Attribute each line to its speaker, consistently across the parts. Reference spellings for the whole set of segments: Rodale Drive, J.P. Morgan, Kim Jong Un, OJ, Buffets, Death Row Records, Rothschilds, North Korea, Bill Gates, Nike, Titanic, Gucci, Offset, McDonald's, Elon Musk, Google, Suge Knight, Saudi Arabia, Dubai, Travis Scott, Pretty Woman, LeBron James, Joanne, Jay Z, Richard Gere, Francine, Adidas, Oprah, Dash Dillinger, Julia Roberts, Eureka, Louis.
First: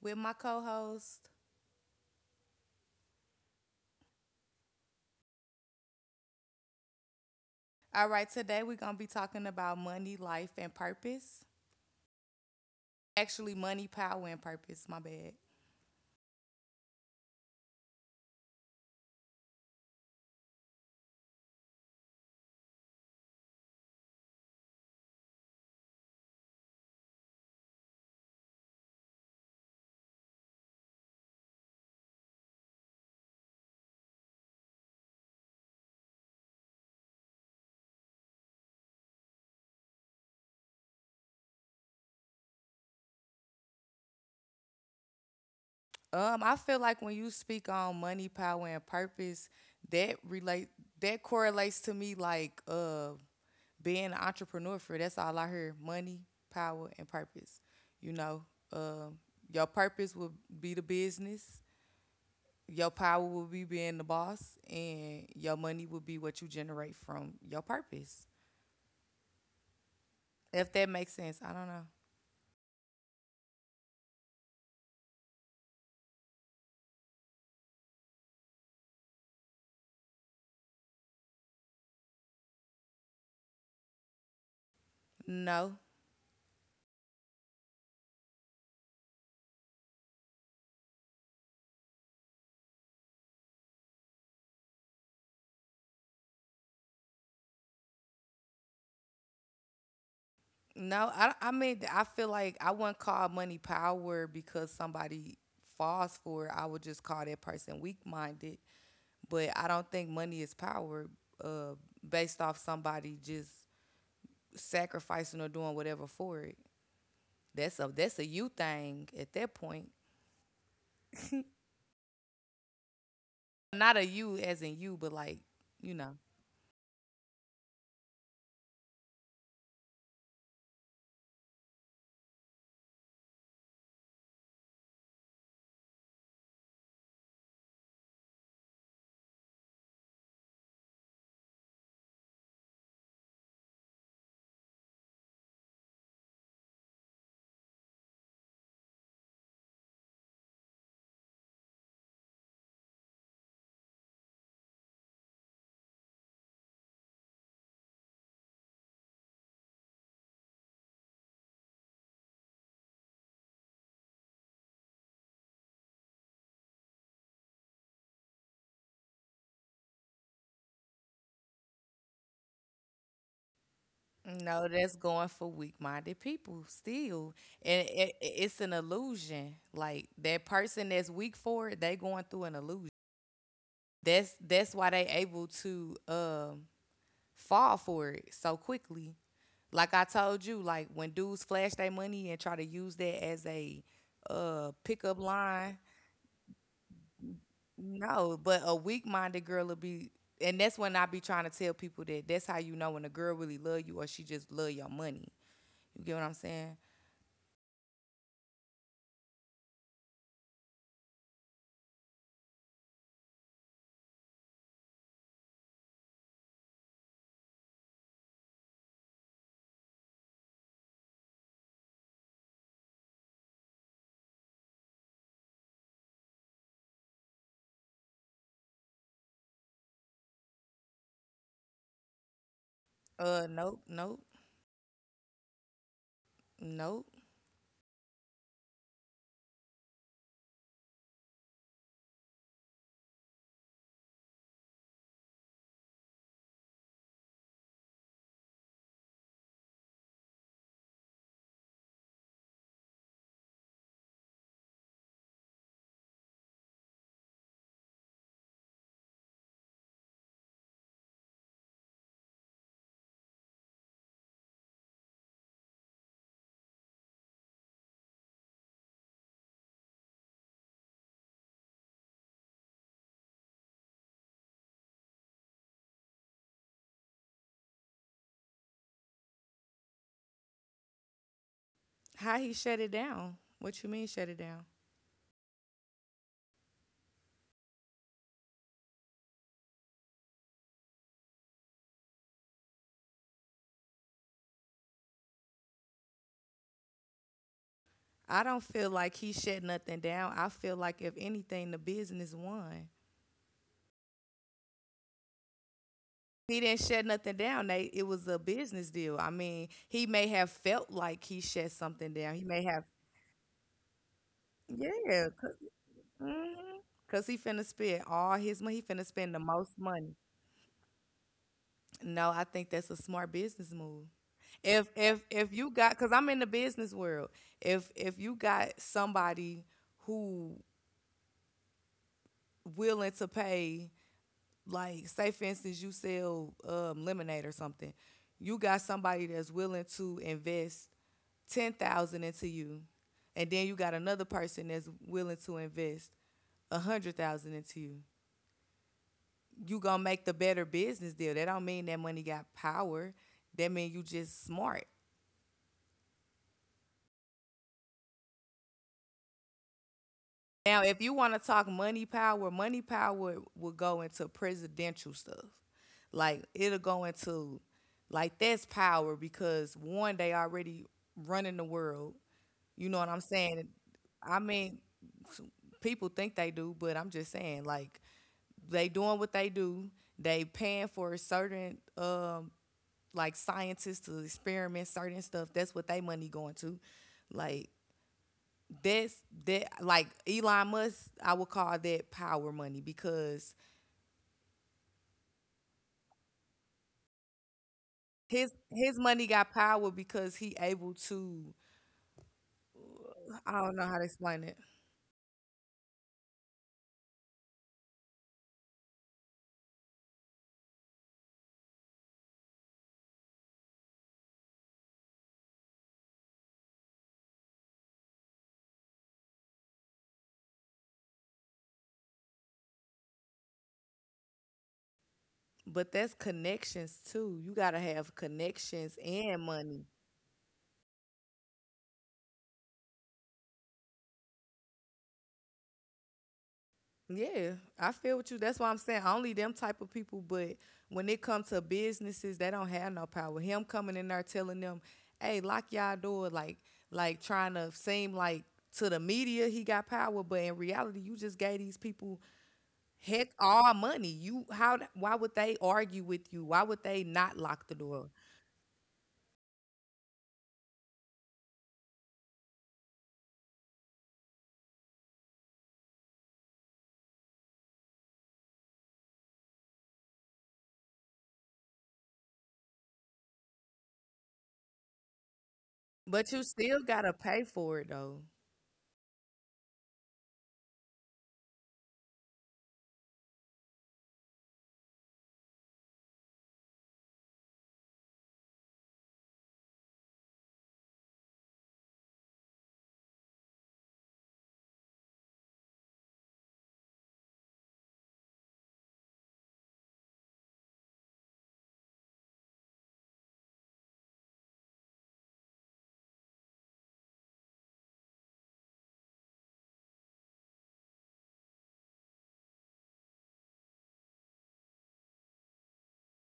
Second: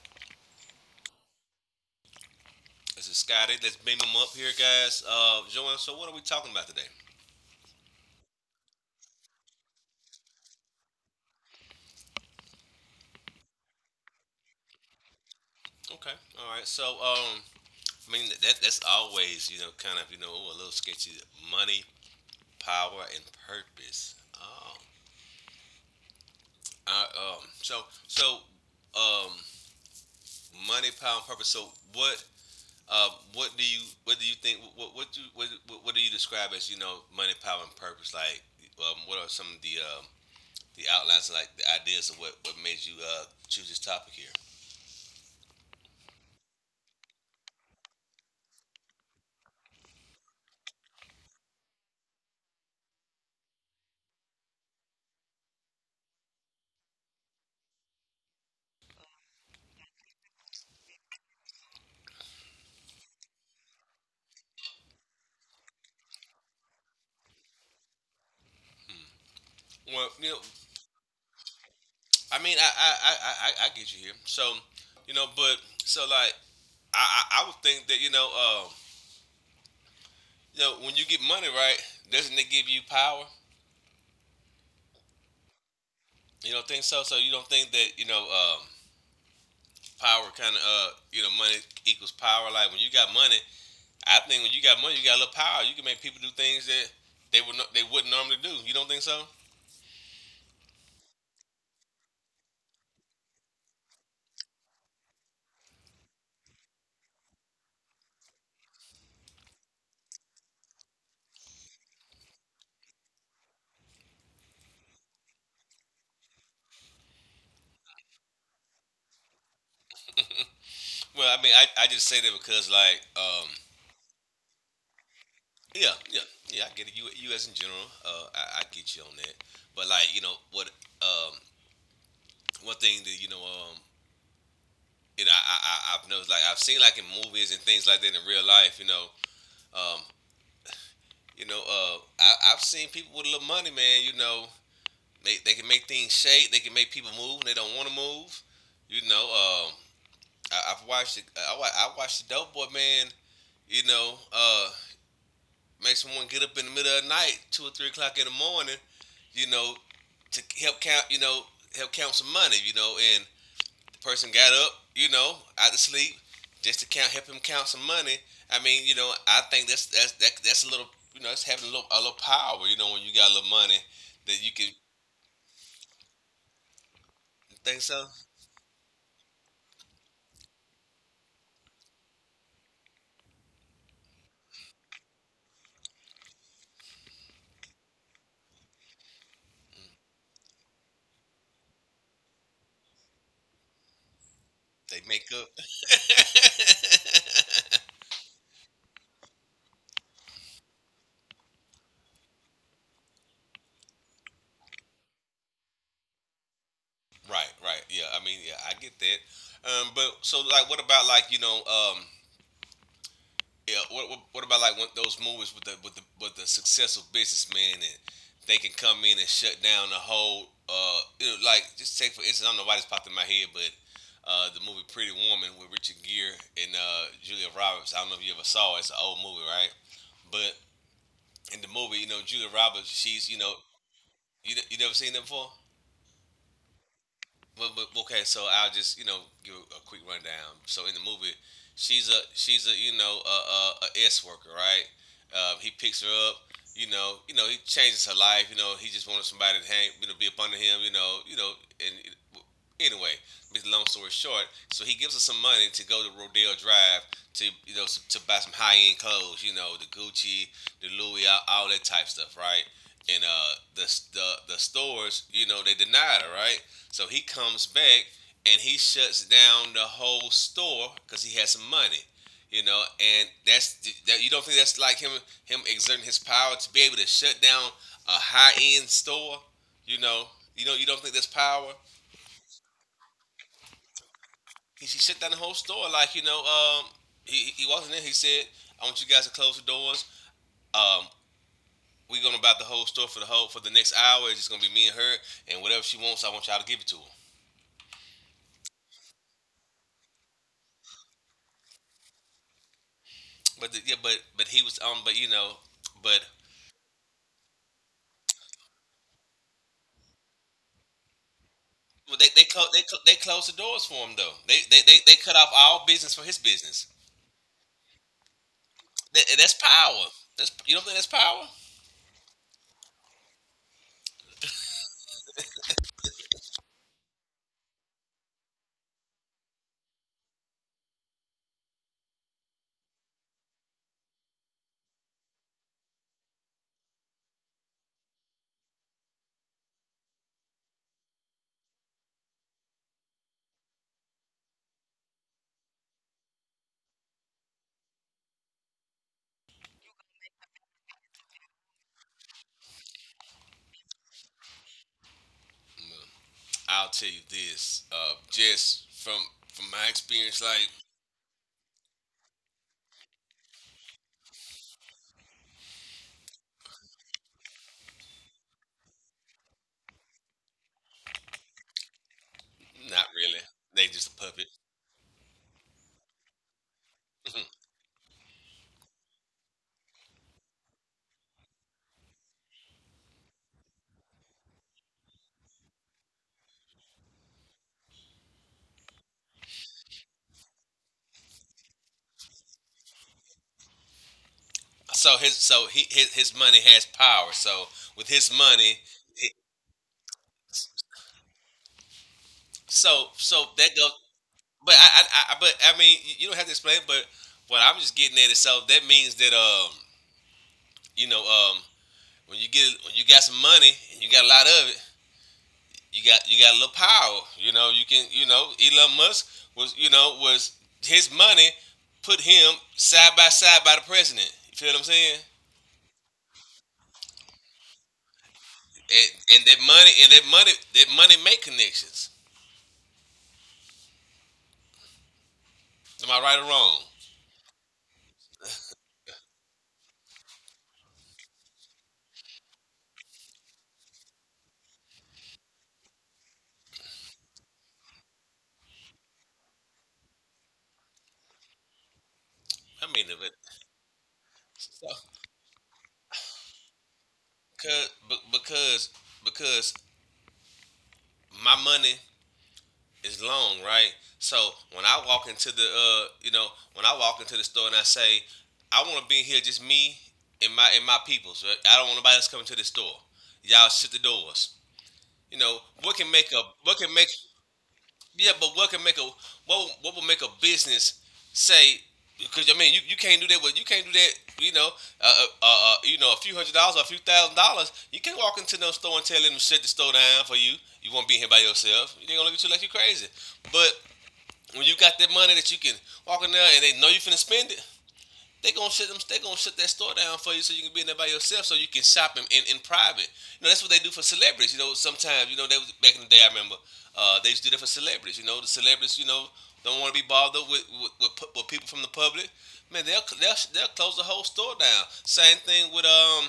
Speaker 1: with my co-host.
Speaker 2: This is Scotty. Let's beam him up here, guys. Joanne, so what are we talking about today?
Speaker 1: All right, today we're gonna be talking about money, life, and purpose. Actually, money, power, and purpose. My bad.
Speaker 2: Okay, all right. I mean, that's always, kind of, a little sketchy. Money, power, and purpose. Oh, I, um, so, so, um, money, power, and purpose. So, what, what do you think? What do you describe as, you know, money, power, and purpose? What are some of the the outlines, like the ideas of what made you choose this topic here?
Speaker 1: I feel like when you speak on money, power, and purpose, that relate that correlates to me like being an entrepreneur. For that's all I hear: money, power, and purpose. You know, um, uh, your purpose will be the business, your power will be being the boss, and your money will be what you generate from your purpose.
Speaker 2: Well,
Speaker 1: If that makes sense, I don't know.
Speaker 2: I mean, I get you here. So, you know, but so like, I would think that when you get money right, doesn't it give you power?
Speaker 1: No.
Speaker 2: You don't think so? So you don't think that power kind of you know, money equals power. Like when you got money, I think when you got money, you got a little power. You can make people do things that they wouldn't normally do. You don't think so?
Speaker 1: No, I mean, I feel like I wouldn't call money power because somebody falls for it. I would just call that person weak minded. But I don't think money is power, uh, based off somebody just sacrificing or doing whatever for it. That's a you thing at that point.
Speaker 2: Well, I mean, I just say that because
Speaker 1: Not a you as in you, but like you
Speaker 2: yeah,
Speaker 1: know.
Speaker 2: yeah, yeah. I get it. You as in general, I get you on that. But like, you know what? Um, one thing that you know, I've noticed, like, I've seen, like, in movies and things like that in real life. Um, I've seen people with a little money, man. You know, they can make things shake. They can make people move when they don't want to move. You know, um, I've watched, it, I, wa- I watched the Dope Boy man. You know, uh, Make someone get up in the middle of the night, 2 or 3 o'clock in the morning, you know, to help help count some money, you know, and the person got up, you know, out of sleep just to count, help him count some money. I mean, you know, I think that's a little, you know, it's having a little power, you know, when you got a little money that you can
Speaker 1: No, that's going for weak-minded people still,
Speaker 2: think
Speaker 1: and
Speaker 2: so
Speaker 1: it's an illusion. Like that person that's weak for it, they going through an illusion. That's why they able to fall for it so quickly. Like I told you, like when dudes flash their money and try to use that as a
Speaker 2: they
Speaker 1: pickup
Speaker 2: make up.
Speaker 1: line. No, but a weak-minded girl will be, and that's when I be trying to tell people that that's how you know when a girl really love you or she just love your money. You get what I'm saying?
Speaker 2: Right, right, yeah. I mean, yeah, I get that. But so like, what about like yeah. What about like when those movies with the successful businessman and they can come in and shut down the whole you know, like just take for instance I don't know why this popped in my head but the movie Pretty Woman with Richard Gere and Julia Roberts. I don't know if you ever saw it. It's an old movie, right? But in the movie, you know, Julia Roberts, she's you know,
Speaker 1: Nope, nope,
Speaker 2: you never seen that before.
Speaker 1: nope.
Speaker 2: But okay, so I'll just you know give a quick rundown. So in the movie, she's a you know a S worker, right? He picks her up. You know, he changes her life. You know, he just wanted somebody to hang, you know, be up under him. You know, and anyway, make the long story short, so he gives her some money to go to Rodale Drive to you know to buy some high end clothes, you know the Gucci, the Louis, all that type stuff, right? And the the stores, you know, they denied her, right? So he comes back and he shuts down the whole store because he has some money, you know. And that's that. You don't think that's like him exerting his power to be able to shut down a high end store, you know? You know you don't think that's power?
Speaker 1: How he shut it down? What you mean shut it down?
Speaker 2: He shut down the whole store like you know. He wasn't there. He said, "I want you guys to close the doors. Um, we're gonna buy the whole store for the next hour. It's just gonna be me and her, and whatever she wants, I want y'all to give it to her."
Speaker 1: I don't feel like he shut nothing down. I feel like if anything, the business won.
Speaker 2: But the, yeah, but he was but you know, but
Speaker 1: He didn't shut nothing down. They, it was a business deal. I mean, he may have felt like he shut something
Speaker 2: well, they
Speaker 1: down. He may have,
Speaker 2: they closed the doors for him though. They they
Speaker 1: yeah,
Speaker 2: cut off all business for his business.
Speaker 1: because he finna spend all his money. He finna
Speaker 2: That,
Speaker 1: spend the
Speaker 2: that's
Speaker 1: most
Speaker 2: power.
Speaker 1: money.
Speaker 2: That's you don't think that's power?
Speaker 1: No, I think that's a smart business move. If you got cuz I'm in the business world. If you got somebody who willing to pay, like say for instance you sell lemonade or something. You got somebody that's willing to invest 10,000 into you. And then you got another person that's willing to invest a 100,000 into you. You going to make the better business deal. That don't mean that money got power. That mean you just smart.
Speaker 2: Mm, I'll tell you this, just from my experience, like
Speaker 1: Now, if you want to talk money power will go into presidential stuff. Like it'll go into, like, that's power because one, they already running the world. You know what
Speaker 2: not
Speaker 1: I'm
Speaker 2: really.
Speaker 1: saying?
Speaker 2: They just a
Speaker 1: I
Speaker 2: puppet.
Speaker 1: mean, people think they do, but I'm just saying like they doing what they do. They paying for certain, like, scientists to experiment certain stuff. That's what they money going to. Like that's that like Elon Musk, I would call that power money because
Speaker 2: So his so he his money has power. So with his
Speaker 1: his
Speaker 2: money,
Speaker 1: his money
Speaker 2: he-
Speaker 1: got power because he able to
Speaker 2: so so
Speaker 1: I
Speaker 2: that
Speaker 1: don't know
Speaker 2: goes.
Speaker 1: how to explain it.
Speaker 2: But I but I mean you don't have to explain. But what I'm just getting at is so that means that you know when you get when you got some money and you got a lot of it, you got a little power. You know, you can you know Elon Musk was you know was his money put him side by side by the president. You feel what I'm saying?
Speaker 1: But that's connections too. You gotta have connections
Speaker 2: And,
Speaker 1: and money.
Speaker 2: and that money make connections. Am I right or wrong?
Speaker 1: Yeah, I feel with you. That's why I'm saying only them type of people. But when it comes to businesses, they don't have no power. Him coming in there telling them, "Hey, lock y'all door," like trying to seem like to the media he got power, but in reality, you just gave these people
Speaker 2: I mean, if
Speaker 1: Heck,
Speaker 2: it,
Speaker 1: all money. You how?
Speaker 2: so,
Speaker 1: Why would they argue with you? Why would they not lock the
Speaker 2: cause,
Speaker 1: door?
Speaker 2: because my money is long, right? So when I walk into the, you know, when I walk into the store and I say, I want to be here just me and my peoples. Right? I don't want nobody else coming to the store. Y'all shut the doors. You know what can
Speaker 1: But
Speaker 2: make
Speaker 1: you
Speaker 2: a
Speaker 1: still
Speaker 2: what can
Speaker 1: gotta
Speaker 2: make
Speaker 1: pay for it though.
Speaker 2: yeah, but what can make a what will make a business say because I mean you, you can't do that with you can't do that you know you know a few hundred dollars or a few thousand dollars. You can't walk into no store and tell them to shut the store down for you. You won't be here by yourself. They're gonna look at you like you are crazy. But when you got that money that you can walk in there and they know you finna spend it, they gonna shut them. They gonna shut that store down for you so you can be in there by yourself so you can shop in private. You know that's what they do for celebrities. You know sometimes you know they was, back in the day I remember they used to do that for celebrities. You know the celebrities you know don't want to be bothered with with people from the public. Man, they'll close the whole store down. Same thing with um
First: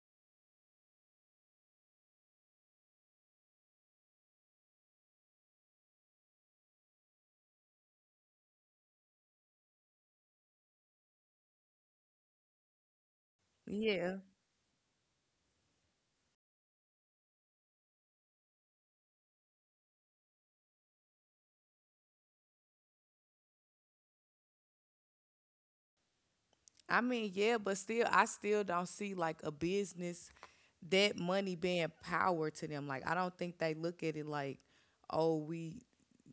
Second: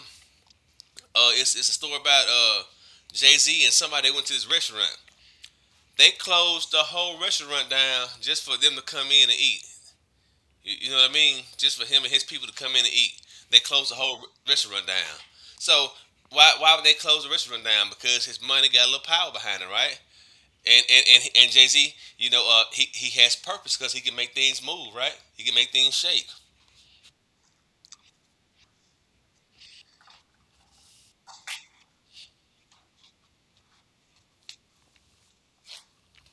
Speaker 2: uh it's a story about Jay Z and somebody. They went to this restaurant. They closed the whole restaurant down just for them to come in and eat. You know what I mean? Just for him and his people to come in and eat. They closed the
Speaker 1: Yeah.
Speaker 2: whole restaurant down. So why would they close the restaurant down? Because his money got a little power behind it, right? And Jay Z, you know, he has purpose because he can make things move, right? He can make things shake.
Speaker 1: I mean, yeah, but still, I still don't see like a business that money being power to them. Like, I don't think they look at it like, oh, we,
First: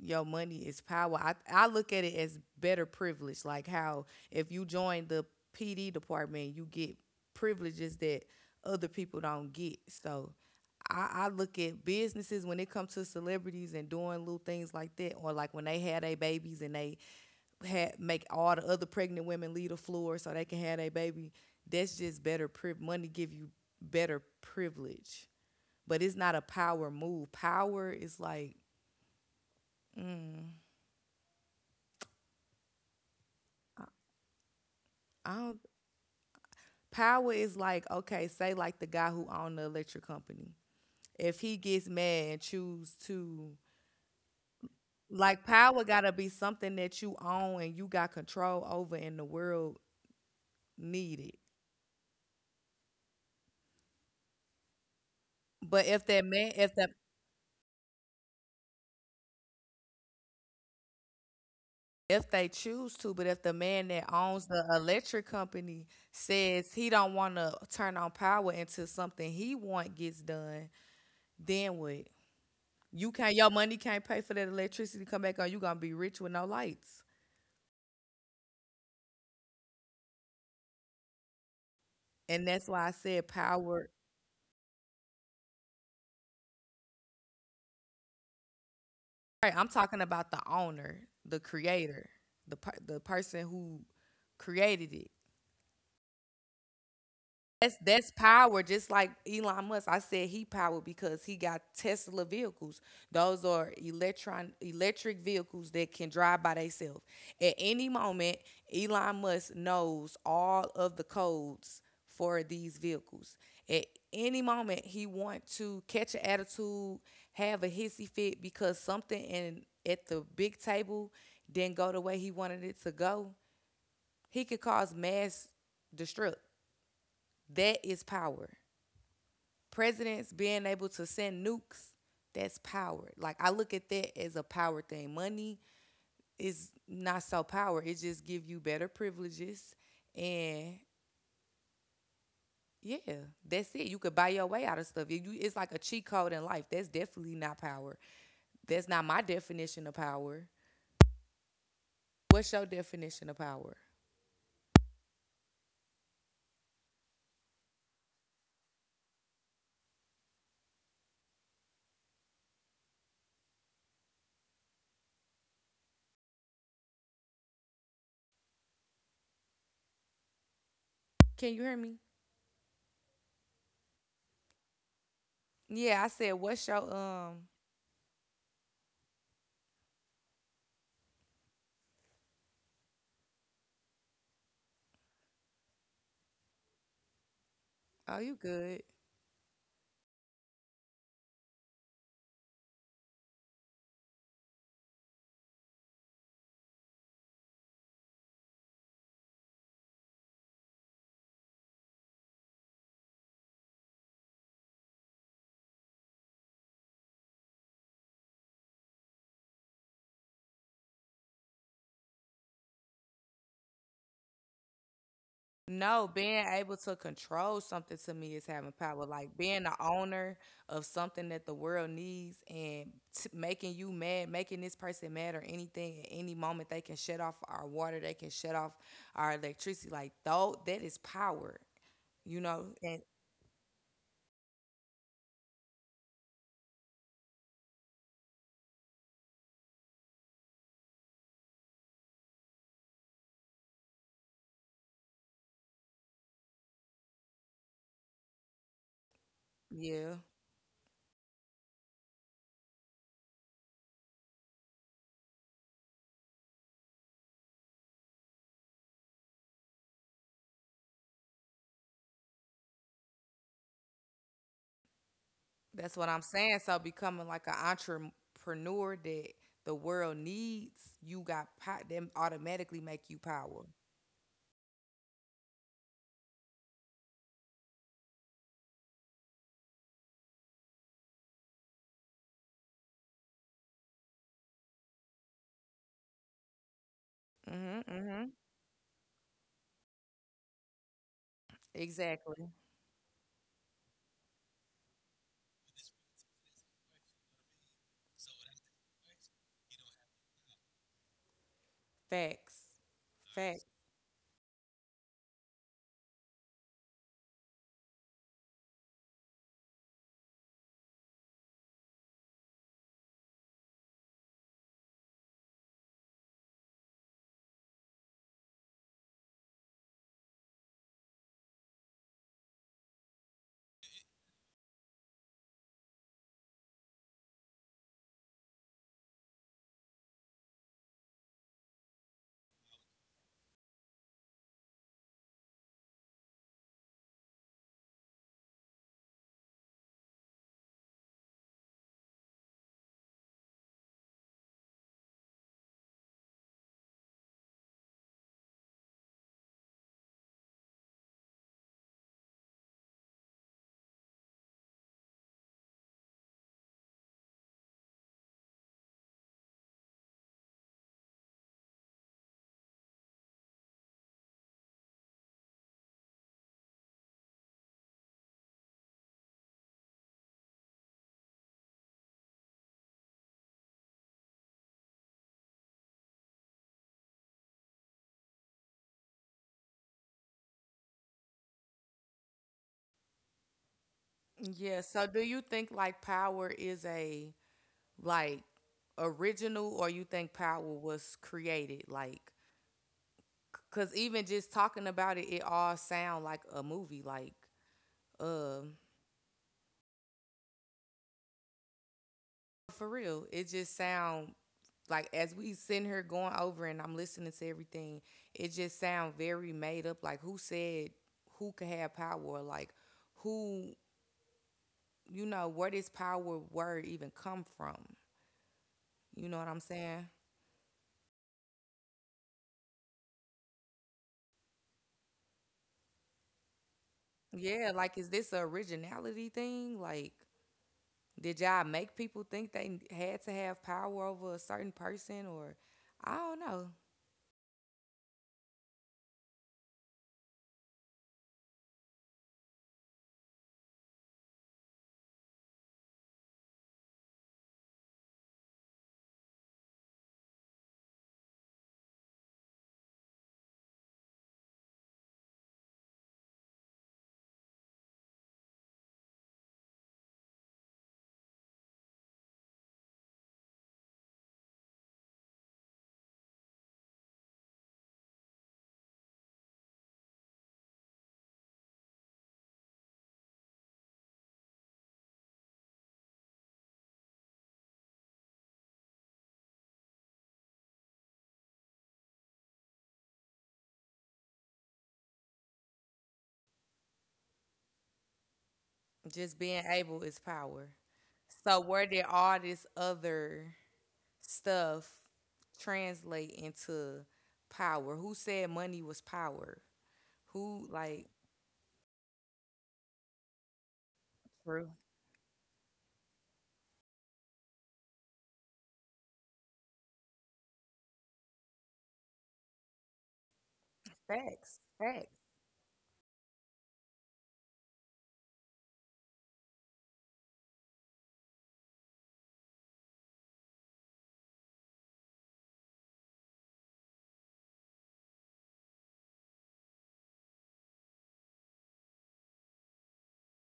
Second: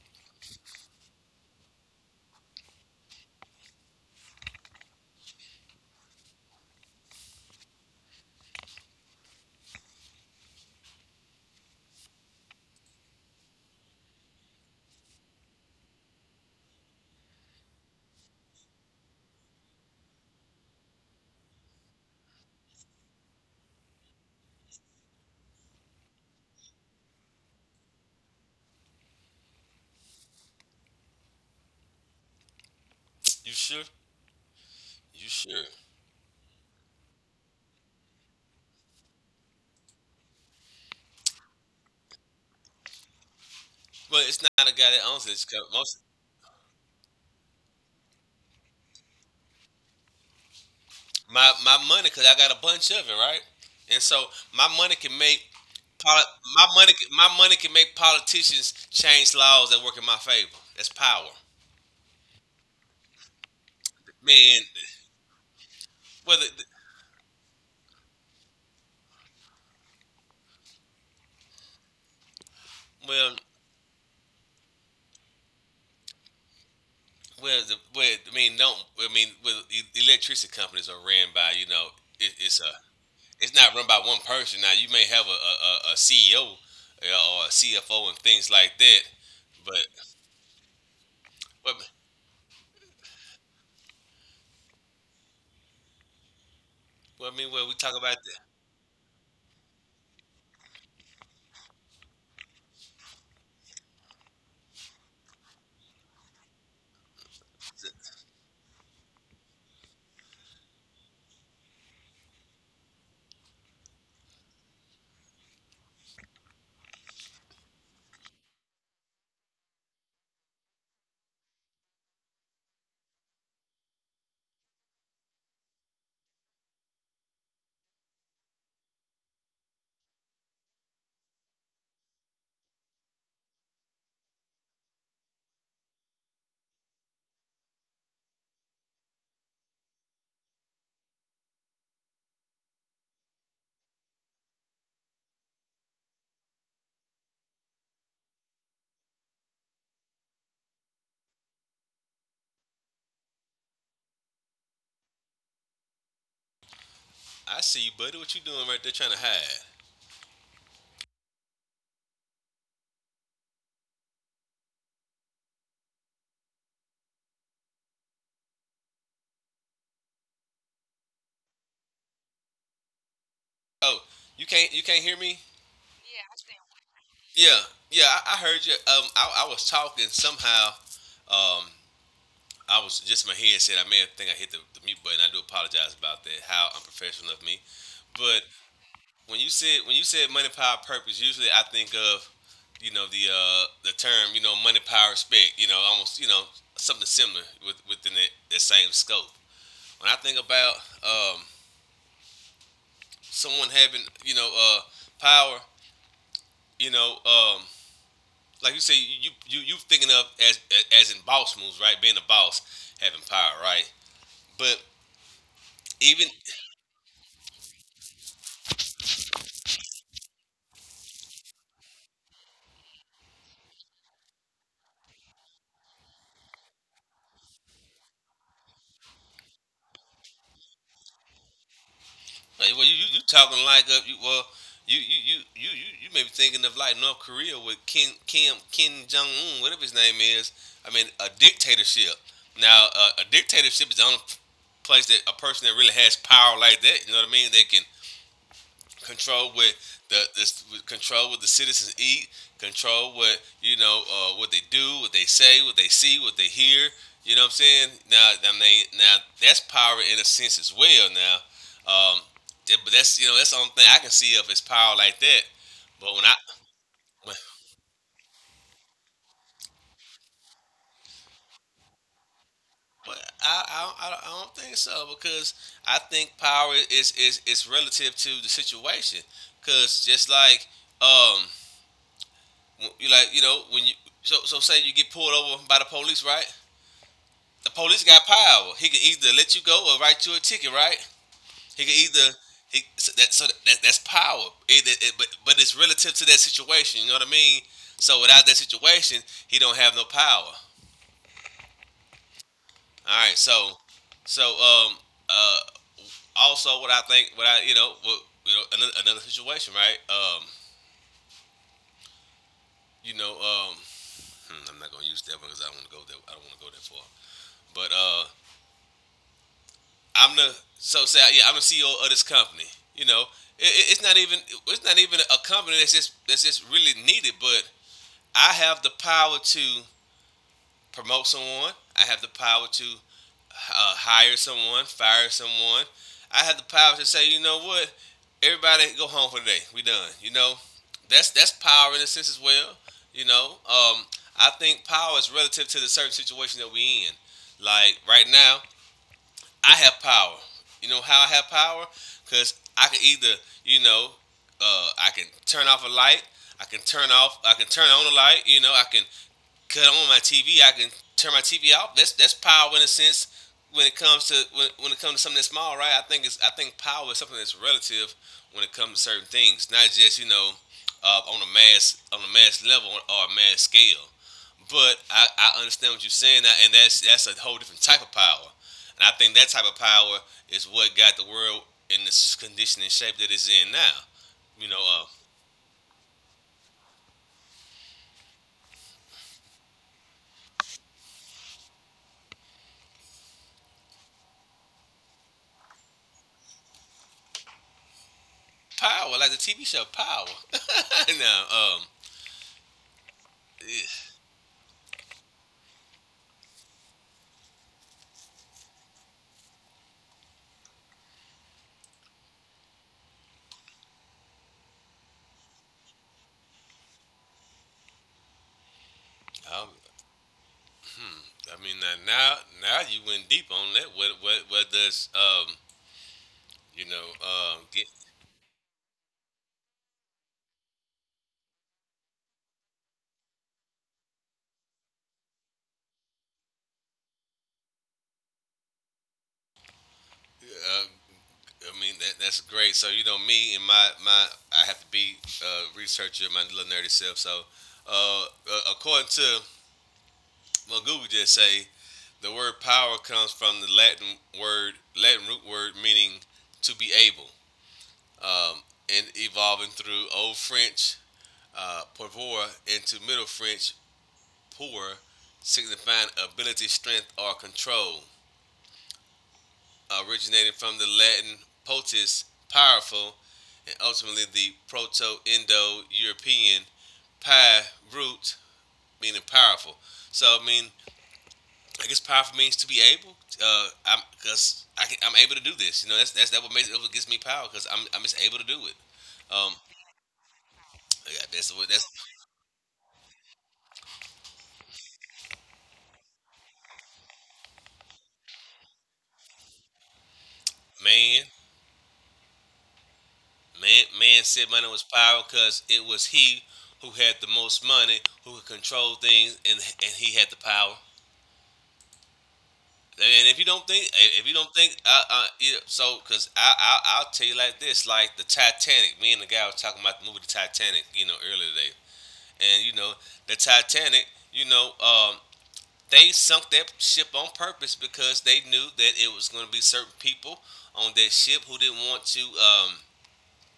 Speaker 1: your money is power. I look at it as better privilege. Like, how if you join the PD department, you get privileges that other people don't get. So, I look at businesses when it comes to celebrities and doing little things like that, or like when they had their babies and they ha make all the other pregnant women leave the floor so they can have a baby. That's just better priv- money give you better privilege, but it's not a power move. Power is like mm,
Speaker 2: You sure? You
Speaker 1: I don't.
Speaker 2: sure?
Speaker 1: Power is like okay, say like the guy who owned the electric company. If he gets mad and choose to
Speaker 2: But it's not a guy that owns it. It's
Speaker 1: like
Speaker 2: got
Speaker 1: power
Speaker 2: most
Speaker 1: gotta be something that you own and you got control over and the world need it.
Speaker 2: my my money because I got a bunch of it, right? And so my money can make
Speaker 1: But if
Speaker 2: poli-
Speaker 1: that man if the
Speaker 2: my money can make politicians change laws that work in my favor. That's power.
Speaker 1: If they choose to, but if the man that owns
Speaker 2: Man,
Speaker 1: the electric company
Speaker 2: whether
Speaker 1: says he don't want to turn on power until something he want gets done, then what? You
Speaker 2: well,
Speaker 1: can't. Your money can't pay for that electricity to come back on. You gonna be rich with no lights,
Speaker 2: well, the, well, I mean, don't I mean, well, electricity companies are ran by you know, it,
Speaker 1: and
Speaker 2: it's a
Speaker 1: that's why I said
Speaker 2: it's not run
Speaker 1: power.
Speaker 2: by one person. Now you may have a CEO or a CFO and things like that,
Speaker 1: Right, I'm
Speaker 2: but
Speaker 1: talking about the owner, the
Speaker 2: well,
Speaker 1: creator, the person who created it.
Speaker 2: I mean, well, we
Speaker 1: That's
Speaker 2: talk about
Speaker 1: that's
Speaker 2: that.
Speaker 1: power, just like Elon Musk. I said he power because he got Tesla vehicles. Those are electron electric vehicles that can drive by themselves. At any moment, Elon Musk knows all of the codes for these vehicles. At any moment, he want to catch an attitude, have a hissy fit because something in at the big table didn't go the way he wanted it to go. He could cause mass destruct. That is power, presidents being able to send nukes, that's power. Like I look at that as a power thing. Money is not so power. It just give you better privileges and yeah, that's it. You could buy your way out of stuff. It's like a cheat code in life. That's definitely not power. That's not my definition of power. What's your definition of power?
Speaker 2: I see you, buddy. What you doing right there, trying to hide?
Speaker 1: Can you hear me?
Speaker 2: Oh, you can't hear me?
Speaker 1: Yeah, I said what's your.
Speaker 2: Yeah, I heard you. I was talking somehow. Um, I was just my head said I may have think I hit the mute button. I do apologize about that. How unprofessional of me.
Speaker 1: Oh, you
Speaker 2: But
Speaker 1: good?
Speaker 2: when you said money, power, purpose, usually I think of you know the term you know money, power, respect. You know almost you know something similar within that same scope. When I think about um, someone having you know power, you know um, like you say you thinking of as in boss moves, right? Being a boss, having power, right? But
Speaker 1: No,
Speaker 2: even
Speaker 1: being able to control something to me is having power. Like being the owner of something that the world needs and t- making you mad, making this person mad or anything at any moment, they can shut off our water, they can shut off our electricity. Like, though, that is power, you
Speaker 2: Like,
Speaker 1: know?
Speaker 2: well, you, you
Speaker 1: And
Speaker 2: you talking like you, well, you may be thinking of like North Korea with Kim Jong Un, whatever his name is. I mean, a dictatorship. Now, a dictatorship is the only place that a person that really has power like that. You know what I mean? They can control what the
Speaker 1: yeah,
Speaker 2: this control what the citizens eat, control what what they do, what they say, what they see, what they hear. You know what I'm saying? Now, I mean, now that's power in a sense as well. Now, um, yeah, but that's that's the only thing I can see of is power like that.
Speaker 1: that's
Speaker 2: But
Speaker 1: what
Speaker 2: when I
Speaker 1: I'm saying. So
Speaker 2: when,
Speaker 1: becoming like an entrepreneur that the world needs, you got power, that automatically make
Speaker 2: but
Speaker 1: you power.
Speaker 2: I, don't- I don't I don't think so because I think power is relative to the situation. Because just like um You like you know when you so say you get pulled over by the police, right? The
Speaker 1: Mm-hmm,
Speaker 2: police got
Speaker 1: mm-hmm.
Speaker 2: power. He can either let you go or write you a ticket, right? He can either
Speaker 1: Exactly.
Speaker 2: he so that so that, that's power. But it's relative to that situation. You know what I mean? So without that situation, he don't have no power.
Speaker 1: Facts.
Speaker 2: All right.
Speaker 1: Facts.
Speaker 2: So so um uh also what I you know what you know another, another situation, right? You know um I'm not gonna use that one because I don't want to go there. I don't want to go there far. But uh I'm the so say, yeah, I'm the CEO of this company. You know, it's not even a company that's just really needed. But I have the power to promote someone. I have the power to hire someone, fire someone. I have the power to say, you know what, everybody go home for today. We done. You know, that's power in a sense as well. You know, I think power is relative to the certain situation that we in. Like right now, I have power. You know how I have power? Because I can either, you know, I can turn off a light. I can turn off. I can turn on a light. You know, I can cut on my TV. I can turn my TV off. That's power in a sense. When it comes to when it comes to something that's small, right? I think power is something that's relative when it comes to certain things, not just on a mass level or a mass scale. But I understand what you're saying, and that's a whole different type of power. And I think that type of power is what got the world in this condition and shape that it's in now. You know,
Speaker 1: Yeah. So do you think like power is a like original or you think power was created like cuz even just talking about it it all sound like a movie like um
Speaker 2: power like the TV show Power. now, um,
Speaker 1: for real it just
Speaker 2: yeah,
Speaker 1: sound like as we sitting here going over and I'm listening to everything it just sound very made up like who said who could have power like who you know where does power word even come from you know what
Speaker 2: um,
Speaker 1: I'm saying?
Speaker 2: hmm, I mean, now now you went deep on that. What does you know
Speaker 1: Yeah,
Speaker 2: get
Speaker 1: like is this a originality thing? Like, did y'all make people think they had to have power over a certain person, or I don't know.
Speaker 2: uh, I mean, that that's great. So you know, me and my I have to be a researcher, my little nerdy self. So uh, according to, well, Google just say the word power comes from the Latin word, Latin root word meaning to be able, um, and evolving through Old French, pouvoir, into Middle French pour, signifying ability, strength, or control. Originating from the Latin potus, powerful, and ultimately the Proto-Indo-European pi root meaning powerful. So I mean, I guess powerful means to be able. I'm Because I can, I'm able to do this. You know, that's that what makes it, what gives me power, because I'm just able to do it.
Speaker 1: Just
Speaker 2: Um,
Speaker 1: being able is power.
Speaker 2: yeah, that's
Speaker 1: So
Speaker 2: what that's
Speaker 1: where did all this other stuff translate into power? Who said money was power? Who like
Speaker 2: man man, man said money
Speaker 1: true
Speaker 2: was power because it was he who had the most money, who could control things, and he had the power. And if you don't think, if you don't
Speaker 1: facts?
Speaker 2: think
Speaker 1: Facts,
Speaker 2: you so because I I'll tell you like this, like the Titanic. Me and the guy was talking about the movie, the Titanic. You know, earlier today, and you know, the Titanic. You know, they sunk that ship on purpose because they knew that it was going to be certain people on that ship who didn't want to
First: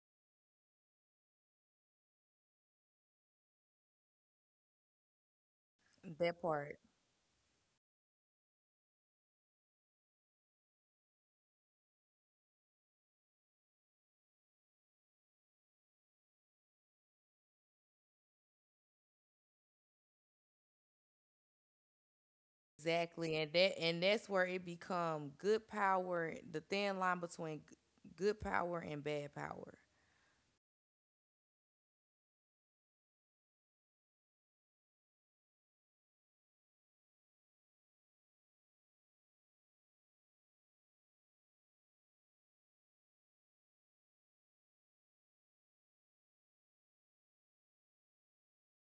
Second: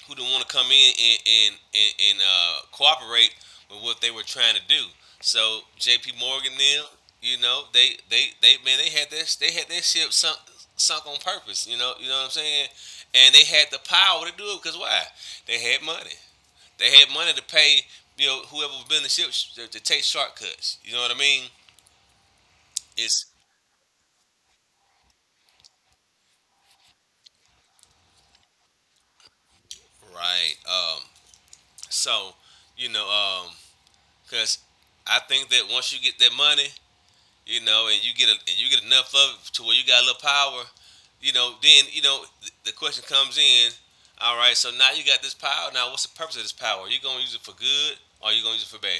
Speaker 2: who didn't want to come in and cooperate with what they were trying to do. So J.P.
Speaker 1: that
Speaker 2: Morgan,
Speaker 1: part.
Speaker 2: them, you know, they man, they had their ship sunk on purpose. You know what I'm saying? And they had the power to do it because why? They had money. They had money to pay whoever was building the ship to take shortcuts. You know what I mean? It's
Speaker 1: Exactly, and that and that's where it become good power, the thin line between g- good power and bad power.
Speaker 2: Right. So you know, um, because I think that once you get that money, you know, and you get a, and you get enough of it to where you got a little power, you know, then the question comes in. All right. So now you got this power. Now what's the purpose of this power? Are you gonna use it for good, or are you gonna use it for bad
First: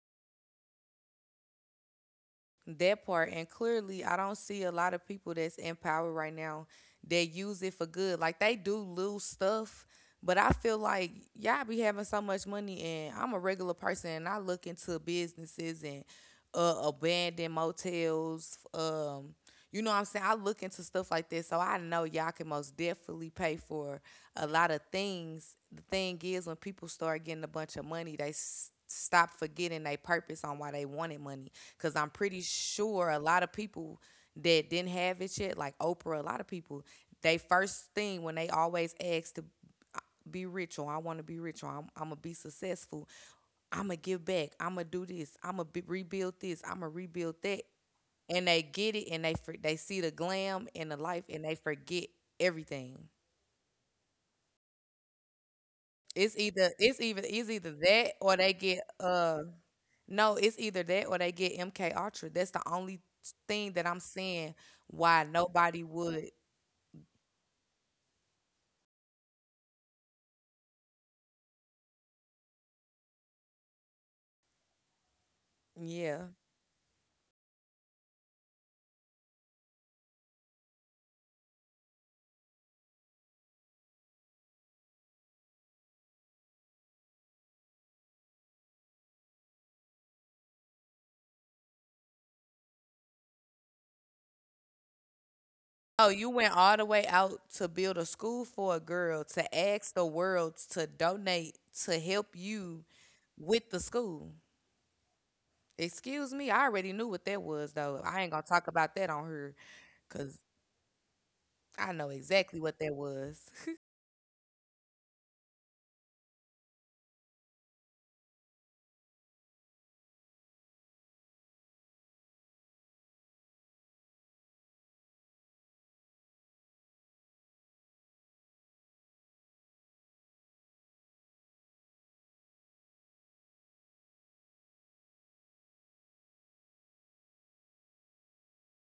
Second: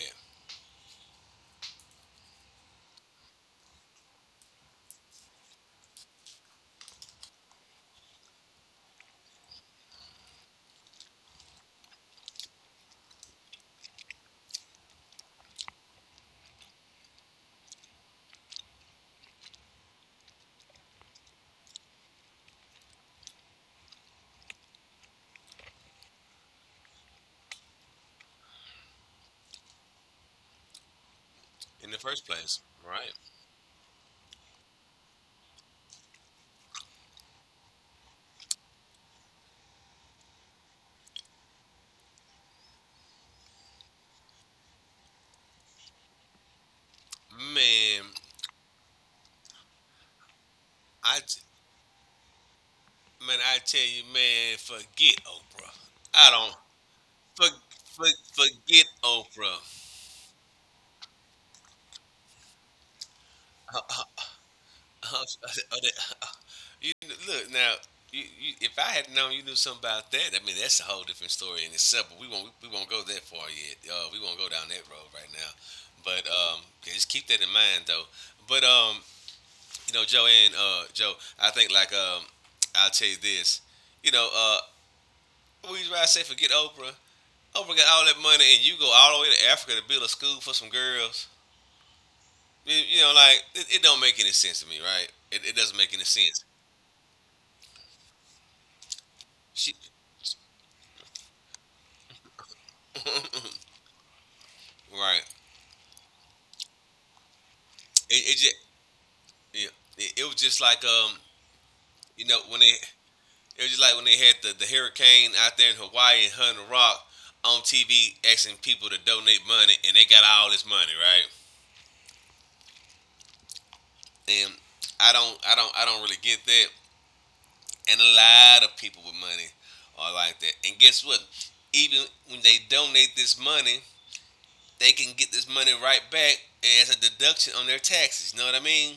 Speaker 1: That part, and clearly, I don't see a lot of people that's in power right now that use it for good. Like they do lose stuff, but I feel like y'all be having so much money, and I'm a regular person, and I look into businesses and abandoned motels. You know what I'm saying? I look into stuff like this, so I know y'all can most definitely pay for a lot of things. The thing is, when people start getting a bunch of money, they s- stop forgetting their purpose on why they wanted money.
Speaker 2: in the
Speaker 1: Because I'm
Speaker 2: first
Speaker 1: pretty
Speaker 2: place? Right.
Speaker 1: sure a lot of people that didn't have it yet, like Oprah, a lot of people, they first thing when they always ask to uh, be rich or I want to be rich or I'm gonna be successful. I'm gonna give back. I'm gonna do this. I'm gonna rebuild this. I'm gonna rebuild that.
Speaker 2: Man,
Speaker 1: And they get it, and they they see the glam and the
Speaker 2: I
Speaker 1: life,
Speaker 2: t-
Speaker 1: and they forget everything.
Speaker 2: Man, I tell you, man, forget Oprah. I
Speaker 1: It's
Speaker 2: don't
Speaker 1: either it's even it's
Speaker 2: for,
Speaker 1: either
Speaker 2: for,
Speaker 1: that or they get
Speaker 2: Forget Oprah.
Speaker 1: no, it's either that or they get MK Ultra. That's the only thing that I'm seeing why nobody would.
Speaker 2: You look, now. You, if I had known you knew something about that, I mean, that's a whole different story in itself. But we won't go that far yet. We won't go down that road right now. But
Speaker 1: Yeah.
Speaker 2: yeah, just keep that in mind though. But you know, Joe, and Joe, I think like I'll tell you this. You know, we, I say forget Oprah. Oprah got all that money, and you go all the way to Africa to build a school for some girls. You know, like it don't make any sense to me, right? It doesn't make any
Speaker 1: Oh, you
Speaker 2: sense.
Speaker 1: went all the way out to build a school for a girl to
Speaker 2: She,
Speaker 1: ask the world to donate to help you with the school.
Speaker 2: right.
Speaker 1: Excuse me, I already knew what that was though.
Speaker 2: It,
Speaker 1: I ain't
Speaker 2: it
Speaker 1: gonna
Speaker 2: just
Speaker 1: talk about that on her
Speaker 2: it, it was
Speaker 1: because
Speaker 2: just like
Speaker 1: I know
Speaker 2: you know when
Speaker 1: exactly
Speaker 2: they,
Speaker 1: what that was.
Speaker 2: it was just like when they had the hurricane out there in Hawaii, and Hunter Rock on TV asking people to donate money, and they got all this money, right? And I don't really get that. And a lot of people with money are like that, and guess what, even when they donate this money, they can get this money right back as a deduction on their taxes, you know what I mean.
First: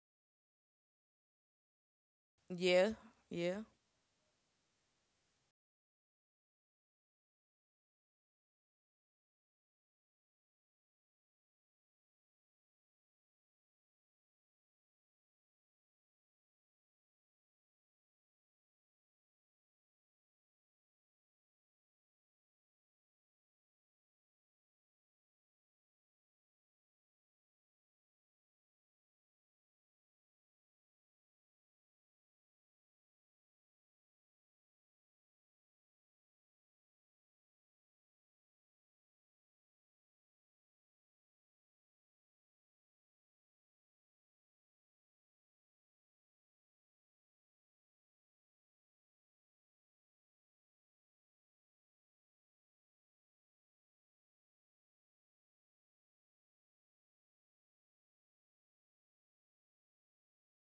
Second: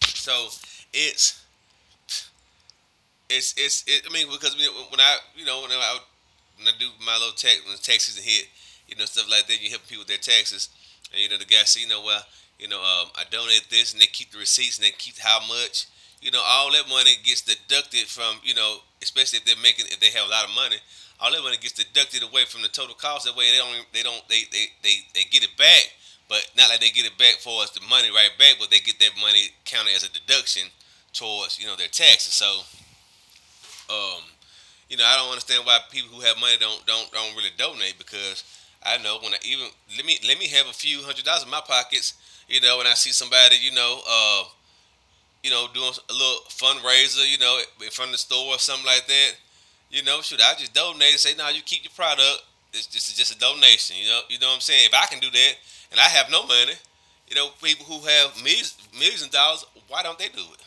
Speaker 2: So it's
Speaker 1: Yeah, yeah.
Speaker 2: it's it, I mean, because when I when I do my little tax, when taxes hit, you know, stuff like that, you helping people with their taxes, and you know, the guy said, you know, well, you know, I donate this, and they keep the receipts, and they keep how much, you know, all that money gets deducted from, you know, especially if they're making, if they have a lot of money, all that money gets deducted away from the total cost. That way they don't they don't they get it back, but not like they get it back for us, the money right back, but they get that money counted as a deduction towards, you know, their taxes. So, um, you know, I don't understand why people who have money don't really donate, because I know when I, even, let me have a few a few hundred dollars in my pockets, you know, and I see somebody, you know, doing a little fundraiser, you know, in front of the store or something like that. You know, shoot, I just donate and say, no, you keep your product. It's just a donation. You know what I'm saying. If I can do that, and I have no money, you know, people who have millions, millions of dollars, why don't they do it?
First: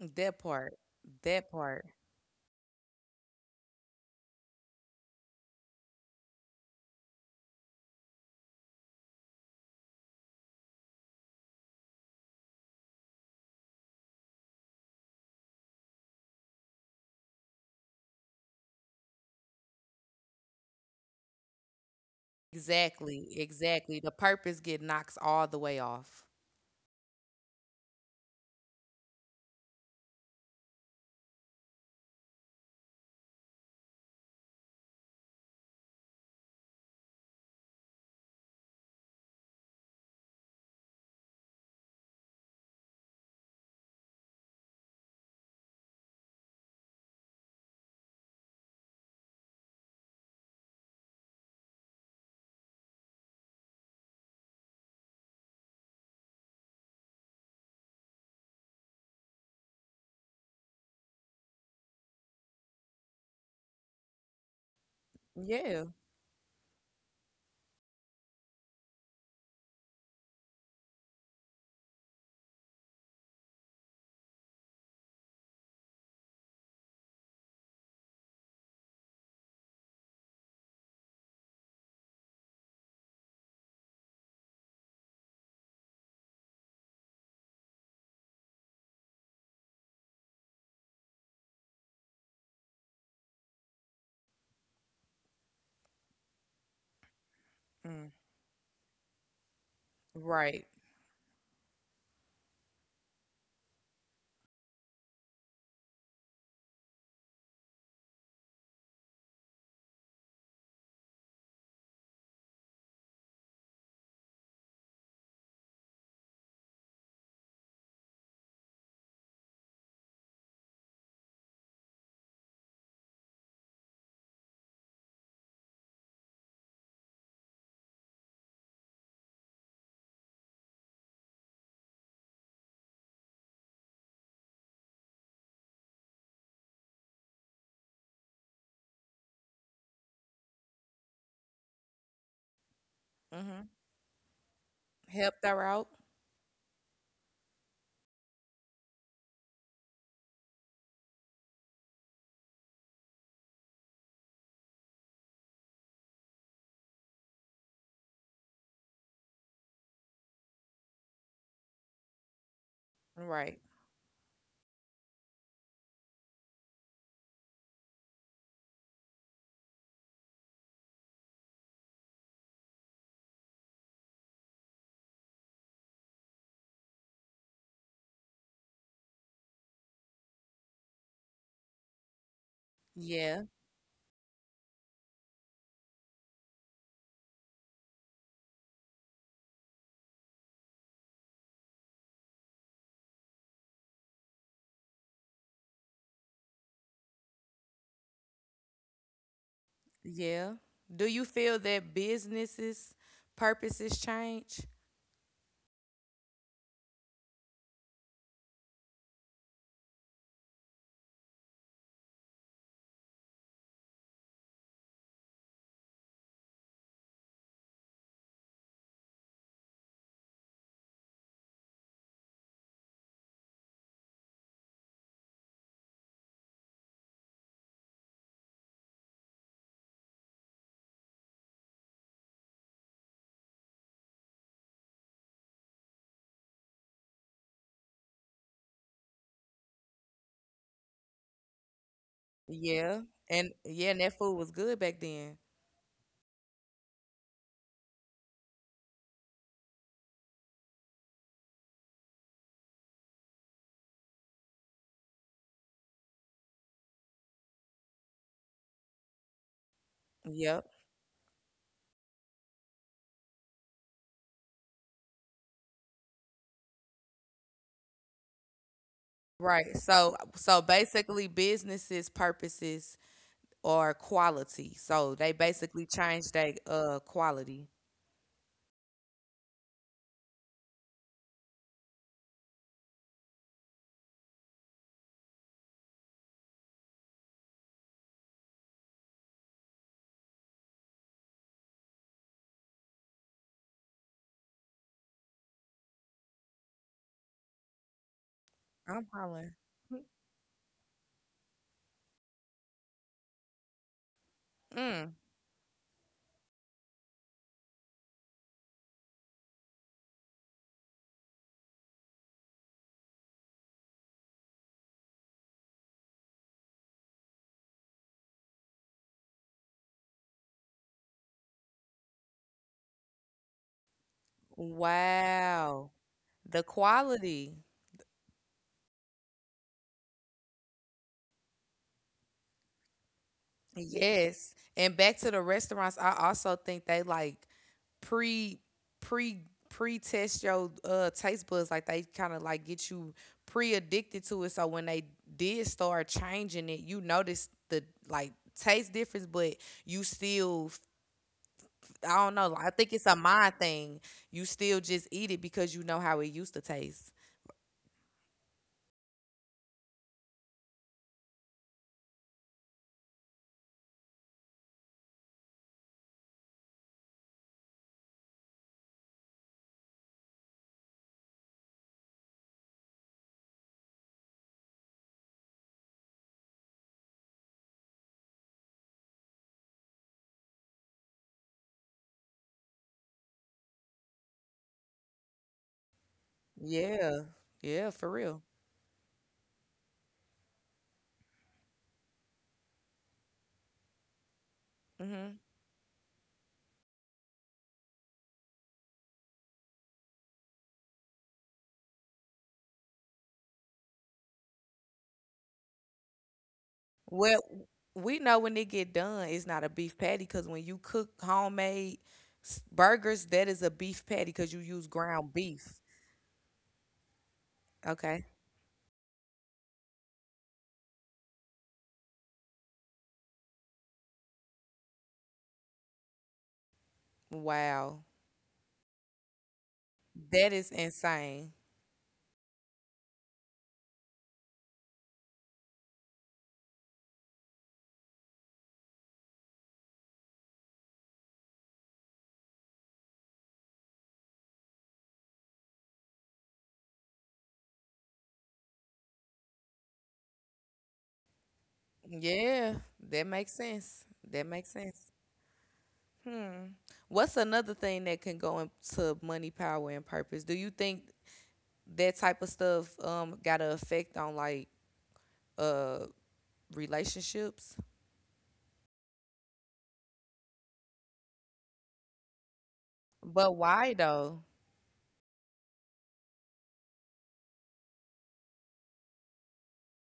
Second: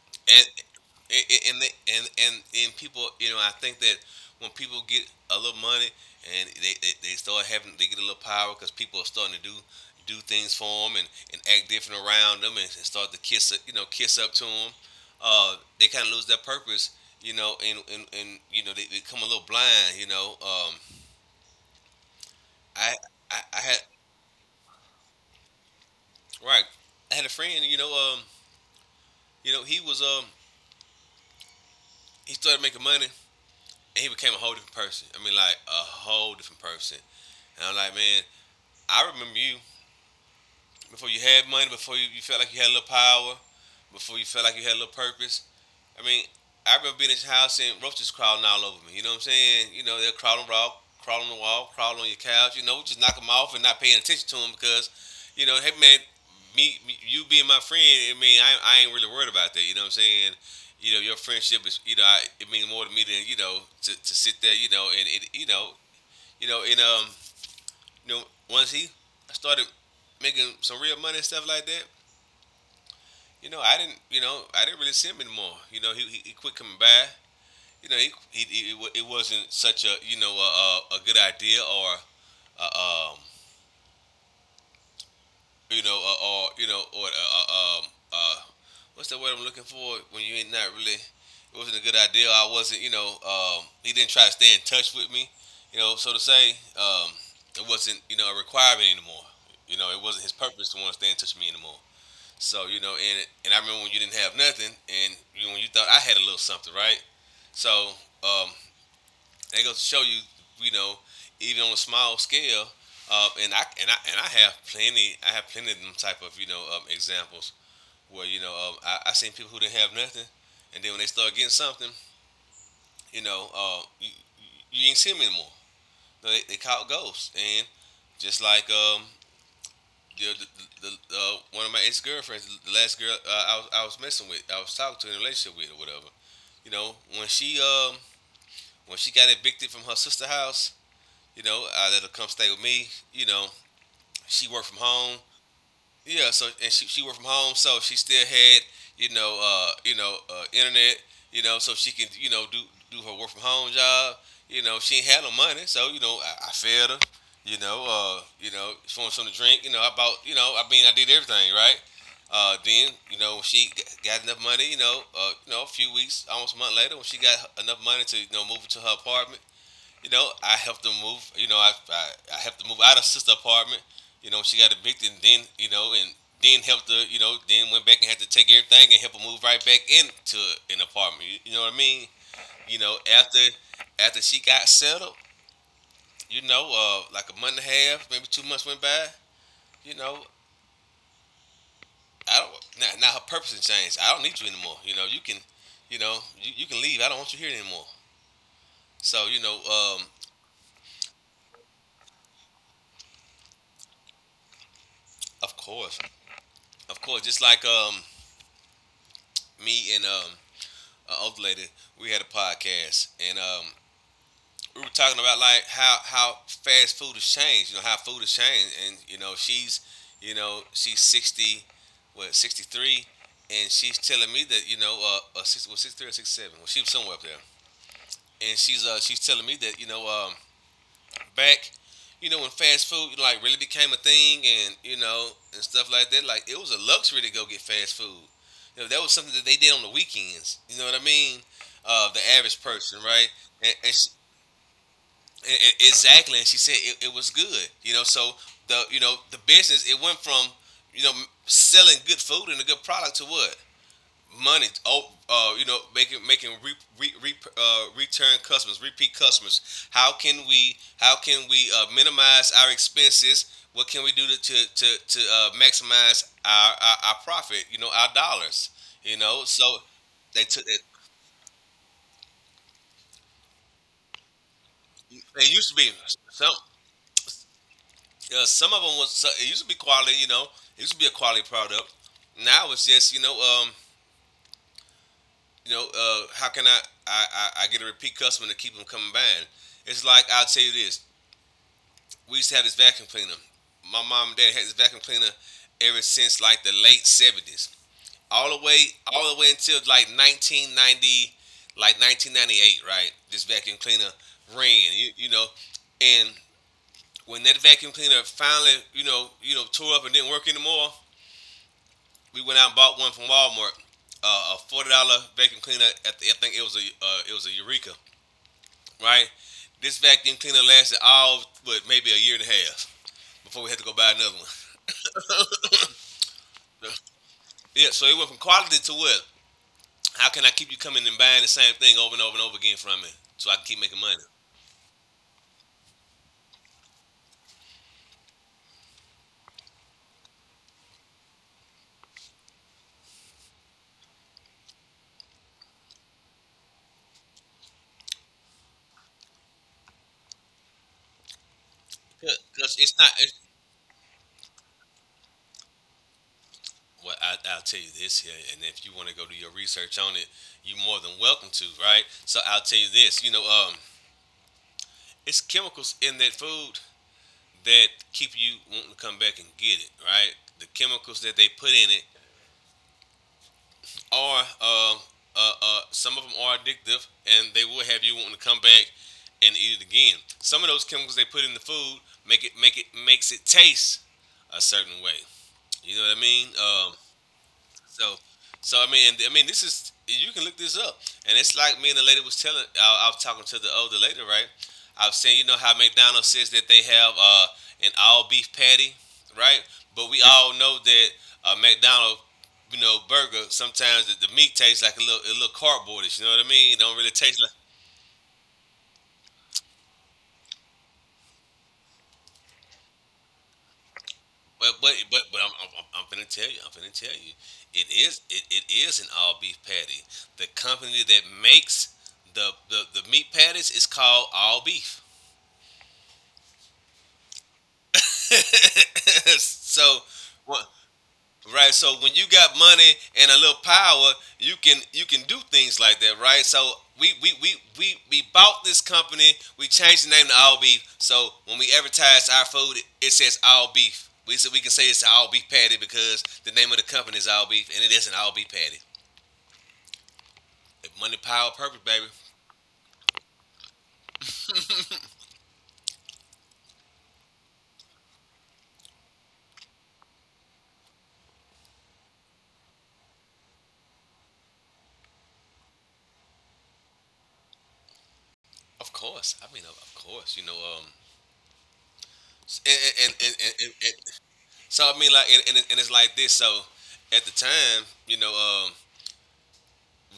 Speaker 1: That
Speaker 2: And
Speaker 1: part.
Speaker 2: and
Speaker 1: That
Speaker 2: and they,
Speaker 1: part.
Speaker 2: and, and and people, you know, I think that when people get a little money and they start having, they get a little power because people are starting to do things for them, and act different around them, and start to kiss, you know, kiss up to them, they kind of lose their purpose, you know, and you know they become a little blind, you know. I,
Speaker 1: Exactly,
Speaker 2: I had,
Speaker 1: exactly. The purpose get knocks all the way off.
Speaker 2: right, I had a friend, you know he was he started making money, and he became a whole different person. I mean, like a whole different person. And I'm like, man, I remember you before you had money, before you, you felt like you had a little power, before you felt like you had a little purpose. I mean, I remember being at your house and roaches crawling all over me. You know what I'm saying? They'll crawl on the wall, crawl on the wall, crawl on your couch. Just knock them off and not paying attention to them because, hey man, me you being my friend, I mean, I ain't really worried about that. You know what I'm saying? Your friendship is, I, it means more to me than you know to sit there, and it,
Speaker 1: Yeah.
Speaker 2: and you know, once he started making some real money and stuff like that, I didn't, I didn't really see him anymore. He quit coming by. He it wasn't such a a good idea or a, a, or or a, uh what's the word I'm looking for when you ain't not really it wasn't a good idea. I wasn't he didn't try to stay in touch with me. So to say, um, it wasn't
Speaker 1: Mm,
Speaker 2: a requirement anymore. It wasn't his
Speaker 1: right.
Speaker 2: purpose to want to stay in touch with me anymore. So and I remember when you didn't have nothing, and when you thought I had a little something, right? So um, they go to show you, you know, even on a small scale, and I have plenty, I have plenty of them type of examples where I seen people who didn't have nothing, and then when they start getting something, you know, uh, you, you ain't see them anymore. They caught ghosts, and just like the, the, the, one of my ex girlfriends, the last girl I was messing with, I was talking to in a relationship with or whatever. When she when she got evicted from her sister house, I let her come stay with me. You know,
Speaker 1: Mm-hmm.
Speaker 2: she worked from home.
Speaker 1: Helped her out.
Speaker 2: Yeah, so and she worked from home, so she still had internet, so she can do her work from home job. She ain't had no money, so I fed her. You know, she wanted something to drink. I bought. You know, I mean, I did everything right. Then you know when
Speaker 1: Right.
Speaker 2: she got enough money, you know, a few weeks, almost a month later, when she got enough money to you know move into her apartment, I helped them move. I helped them move out of sister apartment. She got evicted, and then and then helped her. Then went back and had to take everything and help her move right back into an apartment. You know what I mean? You know, after
Speaker 1: Yeah.
Speaker 2: After she got settled, like a month and a half, maybe 2 months went by. You know, I don't. Now her purpose has changed. I don't need you anymore. You can, you can leave. I don't want you here anymore. So
Speaker 1: Yeah. Do you feel that businesses purposes change?
Speaker 2: of course, of course, just like me and older lady, we had a podcast, and we were talking about like how fast food has changed. You know how food has changed, and you know you know she's 60, what 63, and she's telling me that well, 63 or 67, well she was somewhere up there, and she's telling me that back, when fast food like really became a thing and you know and stuff like that, like it was a luxury to go get fast food. That was something that they did on the weekends. You know what I mean? The average
Speaker 1: Yeah.
Speaker 2: person, right?
Speaker 1: And yeah, and
Speaker 2: And, she,
Speaker 1: that food was good back then.
Speaker 2: and exactly, and she said it was good. So the the business it went from you know selling good food and a good product to what money. Oh, you know, making return customers, repeat customers. How can
Speaker 1: Yep.
Speaker 2: we how can we minimize our expenses? What can we do to maximize our profit? You know, our dollars. So
Speaker 1: Right. So
Speaker 2: they
Speaker 1: so
Speaker 2: took it.
Speaker 1: basically businesses purposes or quality. So they
Speaker 2: It used to
Speaker 1: basically
Speaker 2: be
Speaker 1: change their
Speaker 2: some
Speaker 1: quality.
Speaker 2: some of them it used to be quality. It used to be a quality product. Now it's just how can I I get a repeat customer to keep them coming back? It's like I'll tell you this. We used to have this vacuum cleaner. My mom and dad had this vacuum cleaner ever since like the late 70s, all the way
Speaker 1: I'm
Speaker 2: all the
Speaker 1: hollering.
Speaker 2: way until like 1990, like 1998, right? This vacuum cleaner ran,
Speaker 1: Mm.
Speaker 2: you know, and when that vacuum cleaner finally, tore up and didn't work anymore, we went out and bought one from Walmart, a $40 vacuum cleaner. At the, I think it was a Eureka, right? This vacuum cleaner lasted all but maybe a year and a half before we had to go buy another one.
Speaker 1: Wow. The quality.
Speaker 2: Yeah, so it went from quality to what? How can I keep you coming and buying the same thing over and over and over again from me so I can keep making money?
Speaker 1: Yes. And back to the restaurants, I also think they like pre pre pre test your taste buds. Like they kind of like get you pre addicted to it. So when they did start changing it, you notice the like taste difference, but you still I don't know. Like, I
Speaker 2: Because
Speaker 1: think
Speaker 2: it's
Speaker 1: it's a
Speaker 2: not. It's,
Speaker 1: mind thing. You still just eat it because you know how it used to taste.
Speaker 2: well, I'll tell you this here, and if you want to go do your research on it, you're more than welcome to, right? So I'll tell you this, it's chemicals in that food that keep you wanting to come back and get it, right? The chemicals that they put in it are some of them are addictive, and they will have you wanting to come back and eat it again. Some of those chemicals they put in the food makes it taste a certain way. You know what I mean?
Speaker 1: Yeah. Yeah, for
Speaker 2: So,
Speaker 1: real.
Speaker 2: so I mean, this is you can look this up, and it's like me and the lady was telling. I was talking to the older lady, right? I was
Speaker 1: hmm
Speaker 2: saying, you know how McDonald's says that they have an all beef patty, right? But we all know that McDonald's, burger sometimes the meat tastes like a little cardboardish. You know what I mean? It don't really
Speaker 1: Well,
Speaker 2: taste like
Speaker 1: we know when it get done, it's not a beef patty because when you cook homemade burgers, that is a beef patty because you use
Speaker 2: But but but
Speaker 1: ground
Speaker 2: but I'm I'm,
Speaker 1: beef.
Speaker 2: I'm I'm finna tell you. I'm finna tell you. It
Speaker 1: Okay.
Speaker 2: is it is an all beef patty. The company that makes the meat patties is called All Beef.
Speaker 1: Wow.
Speaker 2: so
Speaker 1: That is
Speaker 2: what?
Speaker 1: insane.
Speaker 2: Right. So when you got money and a little power, you can do things like that, right? So we we we we bought this company, we changed the name to All Beef. So when we advertise our food, it says All Beef. We so we can say it's an All Beef Patty because the name of the company is All Beef and it is an All Beef Patty. Money, power, purpose, baby.
Speaker 1: Yeah, that makes sense. That makes sense. Hmm. What's another thing that can go into money, power, and purpose? Do you think that type of stuff got an effect on like uh relationships?
Speaker 2: Of course. I mean, of course. And and, and,
Speaker 1: But
Speaker 2: and, and,
Speaker 1: why
Speaker 2: and-
Speaker 1: though?
Speaker 2: so I mean, like, and it's like this. So at the time,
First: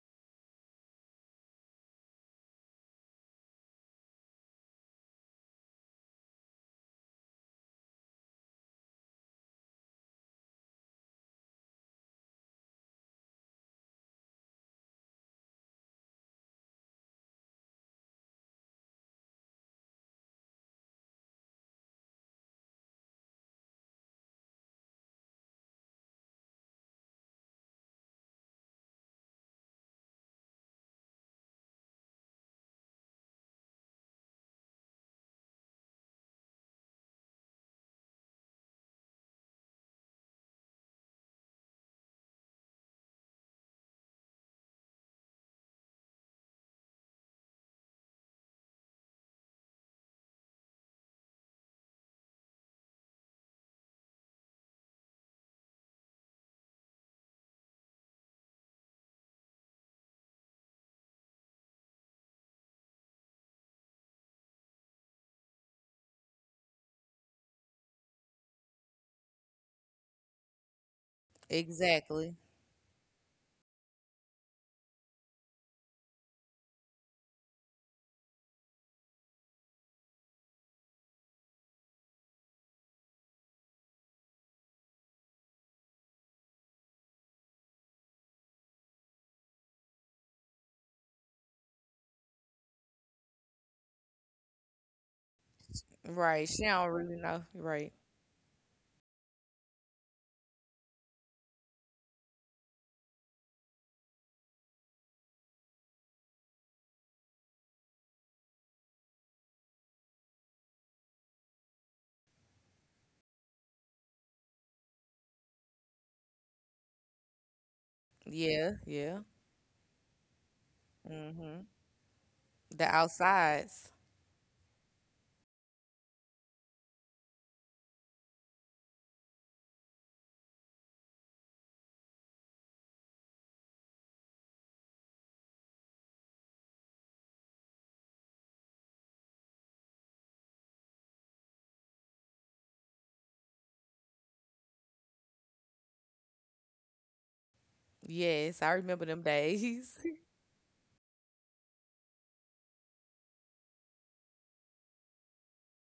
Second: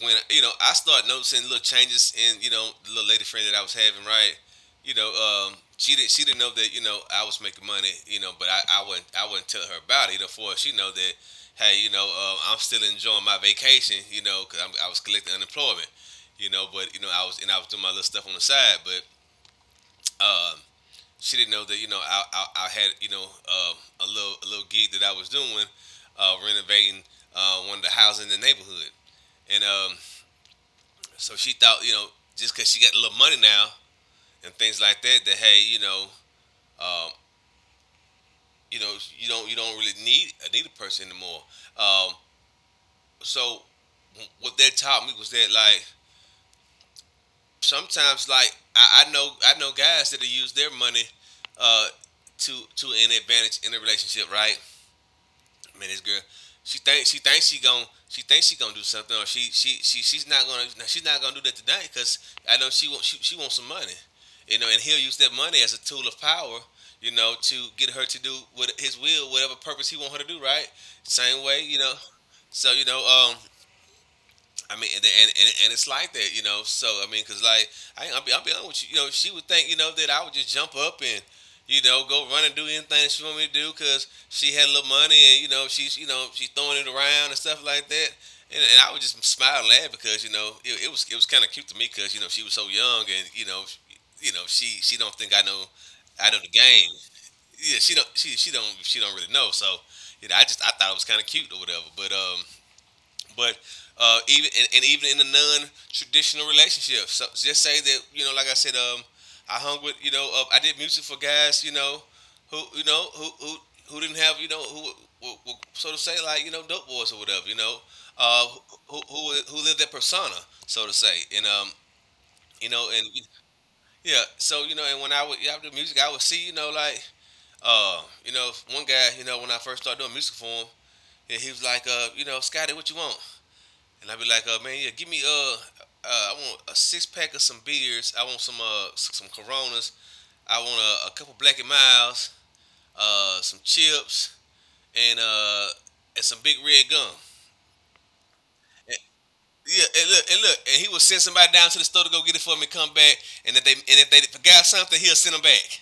Speaker 2: when you know I start noticing little changes in you know the little lady friend that I was having, right? She didn't know that you know I was making money, but I wouldn't tell her about it. For she know that hey, I'm still enjoying my vacation, because I was collecting unemployment, but you know I was and I was doing my little stuff on the side, but um, she didn't know that you know I had you know a little gig that I was doing, renovating one of the houses in the neighborhood, and so she thought, just because she got a little money now and things like that, that hey, um, you know, you don't really need a needed person anymore. Um, so what that taught me was that like sometimes like I know guys that use their money uh, to an advantage in a relationship, right? Man, this girl, she thinks she gonna do something, or she's not gonna do that today because I know she wants some money, you know, and he'll use that money as a tool of power, you know, to get her to do what his will, whatever purpose he want her to do, right? Same way, you know.
Speaker 1: Exactly.
Speaker 2: So you know, I mean, and it's like that, you know. So I mean, cause like I'll be honest with you, you know, she would think, you know, that I would just jump up and, you know, go run and do anything she want me to do, cause she had a little money and you know she's throwing it around and stuff like that. And I would just smile and laugh because it was kind of cute to me because you know she was so young and you know she don't think I know. I know
Speaker 1: Right.
Speaker 2: the
Speaker 1: She don't
Speaker 2: game.
Speaker 1: really know.
Speaker 2: Yeah,
Speaker 1: Right.
Speaker 2: she don't really know. So you know I just I thought it was kind of cute or whatever. But even and even in a non-traditional relationship, so just say that you know, like I said, I hung with you know, I did music for guys, you know, who you know who who who didn't have you know who so to say like you know dope boys or whatever, you know, uh,
Speaker 1: Yeah,
Speaker 2: who
Speaker 1: yeah.
Speaker 2: who lived that persona, so to say, and
Speaker 1: Mhm.
Speaker 2: you
Speaker 1: The
Speaker 2: know, and
Speaker 1: outsides.
Speaker 2: yeah, so you know, and when I would yeah, I would do music, I would see you know like you know, one guy, you know, when I first started doing music for him, and he was like, you know, Scotty, what you want? And I'd be like, man, yeah, give me I want a six pack of some beers. I want some Coronas. I want a couple Black and Miles, some chips, and uh, and some big red gum.
Speaker 1: Yes, I
Speaker 2: And,
Speaker 1: remember them
Speaker 2: yeah,
Speaker 1: days.
Speaker 2: and look, and he would send somebody down to the store to go get it for me, come back, and if they forgot something, he'll send them back,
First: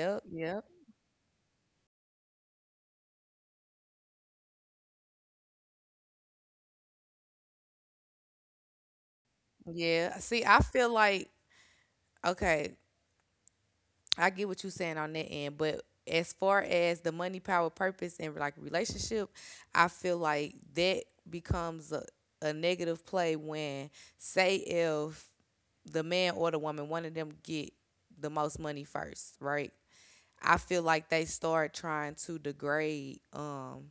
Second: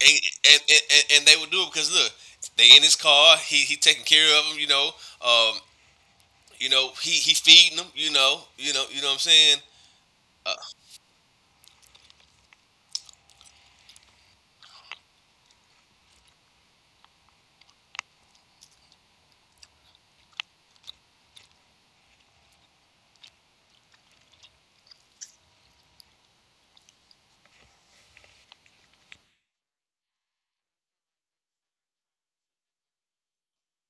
Speaker 2: and and,
Speaker 1: yep.
Speaker 2: and, and, they would do it because look, they in his car, he taking care of them, um, you know, he feeding them, you know, you know, you know what I'm saying.
Speaker 1: Yeah. See, I feel like okay, I get what you're saying on that end, but as far as the money, power, purpose, and like relationship, I feel like that becomes a negative play when, say, if the man or the woman, one of them get the most money first, right? I feel like they start trying to degrade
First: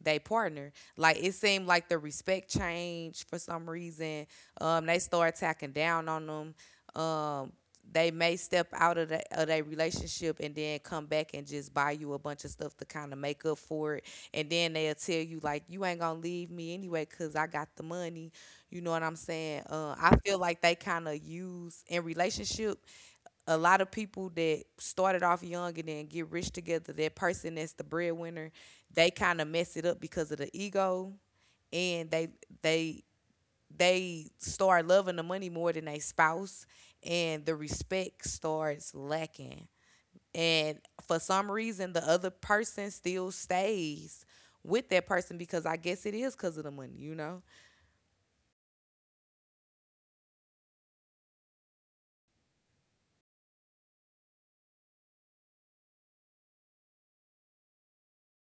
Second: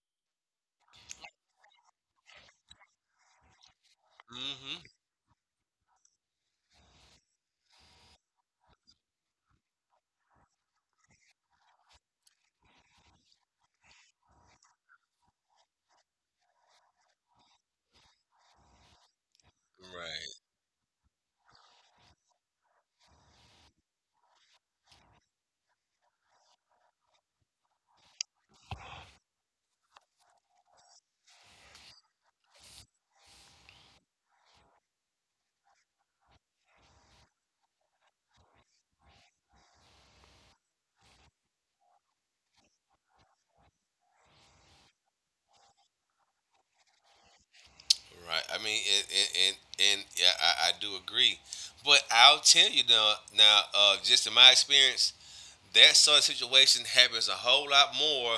Speaker 1: they partner. Like it seemed like the respect changed for some reason.
Speaker 2: Mm hmm.
Speaker 1: They start attacking down on them. They may step out of their relationship and then come back and just buy you a bunch of stuff to kind of make up for it. And then they'll tell you like, you ain't gonna leave me anyway because I got the money. You know what I'm saying? I feel
Speaker 2: Right.
Speaker 1: like they kind of use in relationship a lot of people that started off young and then get rich together, that person that's the breadwinner, they kind of mess it up because of the ego and they they start loving the money more than they spouse and the respect starts lacking. And for some reason the other person still stays with that person because I guess it is because of the money, you know?
Speaker 2: Right. I mean, and yeah, I do agree, but I'll tell you now. Now, just in my experience, that sort of situation happens a whole lot more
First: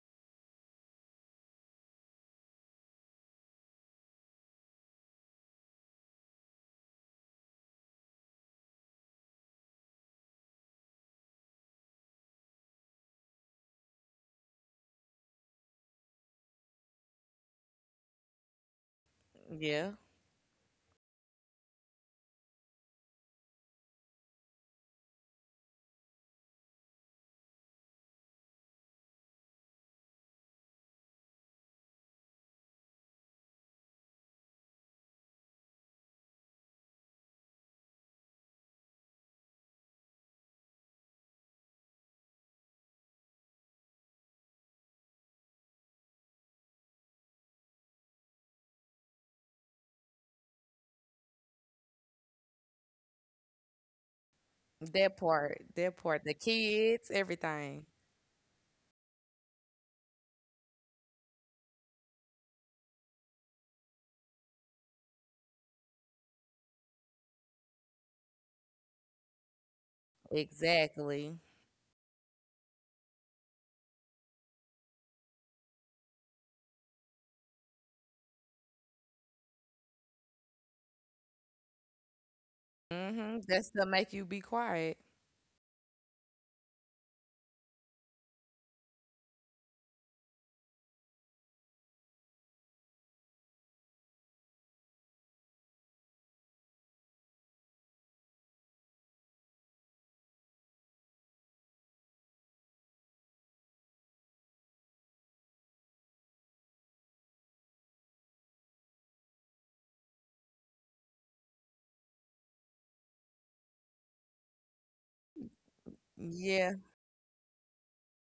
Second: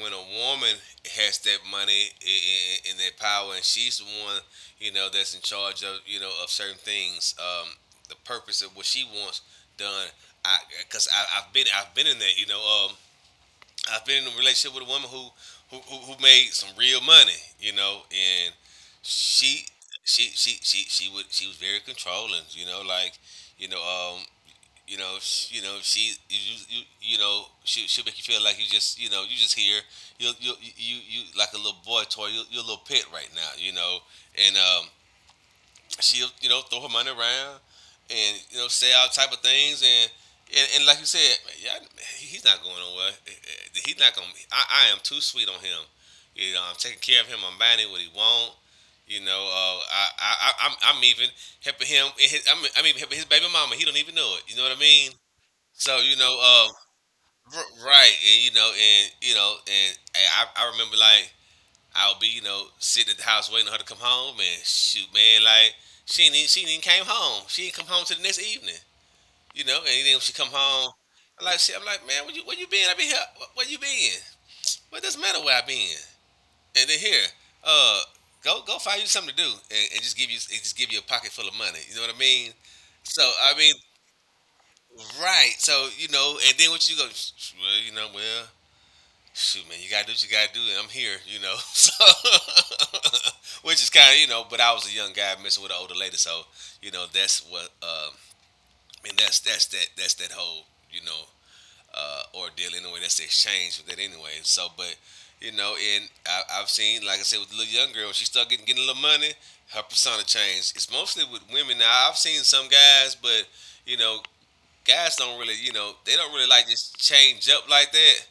Speaker 2: when a woman has that money and that power, and she's the one you know that's in charge of you know of certain things. The purpose of what she wants done. I, because I've been in that you know um I've been in a relationship with a woman who who made some real money, you know, and she
Speaker 1: Yeah.
Speaker 2: she would she was very controlling, you know, like you know um you know sh you know she you know she make you feel like you just you know you just here you like a little boy toy you a little pet right now, you know, and she'll you know throw her money around and you know say all type of things and and like you said, yeah, he's not going nowhere. He's not gonna. I am too sweet on him. You know, I'm taking care of him. I'm buying him what he want. You know, I'm even helping him in his, I'm even helping his baby mama. He don't even know it. You know what I mean?
Speaker 1: That
Speaker 2: So you
Speaker 1: part,
Speaker 2: know,
Speaker 1: the kids, everything.
Speaker 2: right? And you know, and you know, and I remember like I'll be, you know, sitting at the house waiting on her to come home, and shoot, man, like she ain't even came home. She didn't come home till the next evening, you know. And then when she come home,
Speaker 1: Exactly.
Speaker 2: I'm like, shit, I'm like, man, where you been? I been here. Where you been? What doesn't matter where I been. And then here, uh, go find you something to do, and, and just give you a pocket full of money. You know what I mean? So
Speaker 1: Mhm.
Speaker 2: I
Speaker 1: That's
Speaker 2: mean,
Speaker 1: to make you be quiet.
Speaker 2: right. So you know, and then what you go? Well, you know, well, shoot, man, you gotta do what you gotta do, and I'm here, you know. So, which is kind of, you know, but I was a young guy messing with an older lady, so you know that's what. I mean, that's that that's that whole, you know, ordeal anyway. That's the exchange with that anyway. So, but you know, and I've seen, like I said, with the little young girl, when she started getting a little money, her persona changed. It's mostly with women now. I've seen some guys, but you know, guys don't really, you know, they don't really like
Speaker 1: Yeah.
Speaker 2: just change up like that,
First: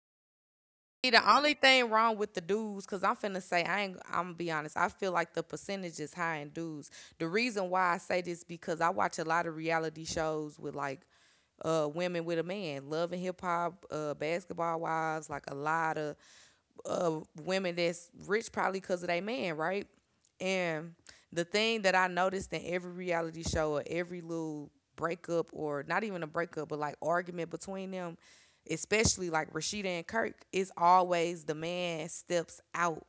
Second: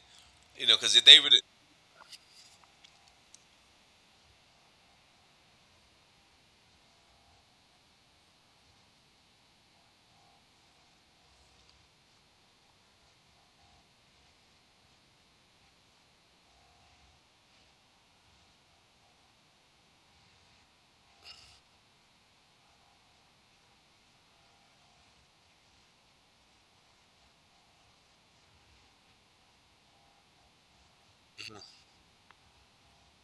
Speaker 2: you know, because if
Speaker 1: See,
Speaker 2: they
Speaker 1: the
Speaker 2: really.
Speaker 1: only thing wrong with the dudes, cause I'm finna say I ain't. I'm gonna be honest. I feel like the percentage is high in dudes. The reason why I say this because I watch a lot of reality shows with like women with a man, Love and Hip Hop, Basketball Wives, like a lot of women that's rich probably because of their man, right? And the thing that I noticed in every reality show or every little breakup or not even a breakup, but like argument between them, especially like Rashida and Kirk, is always the man steps out.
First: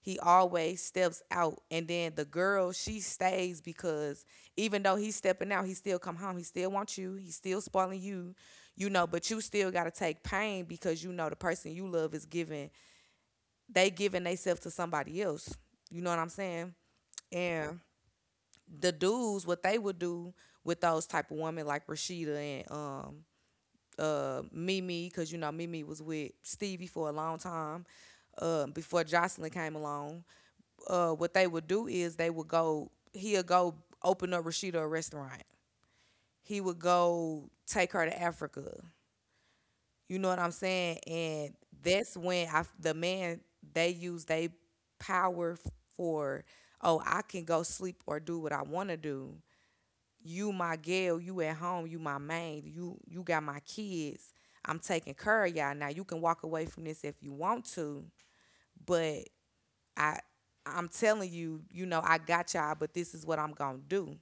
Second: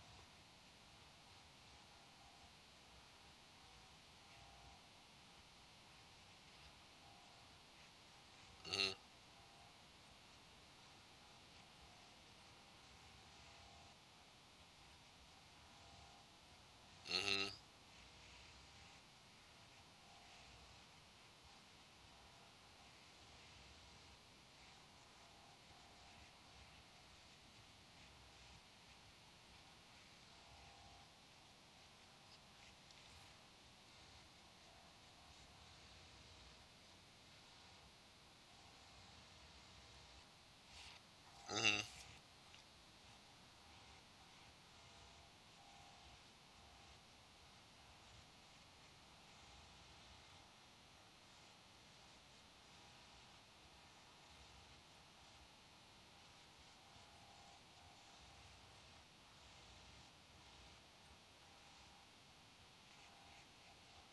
Speaker 1: He always steps out. And then the girl, she stays because even though he's stepping out, he still come home. He still wants you. He still spoiling you, you
Speaker 2: Mm-hmm.
Speaker 1: know, but you still gotta take pain because you know the person you love is giving they giving themselves to somebody else. You know what I'm saying?
Speaker 2: Hmm.
Speaker 1: And the dudes, what they would do with those type of women like Rashida and Mimi, because you know Mimi was with Stevie for a long time, before Jocelyn came along. What they would do is they would go. He'll go open up Rashida a restaurant. He would go take her to Africa. You know what I'm saying? And
Speaker 2: Hmm.
Speaker 1: that's when I, the man they use they power for oh I can go sleep or do what I want to do. You my girl, you at home, you my maid, you got my kids. I'm taking care of y'all now. You can walk away from this if you want to, but I I'm telling you, you know I got y'all, but this is what I'm gonna do.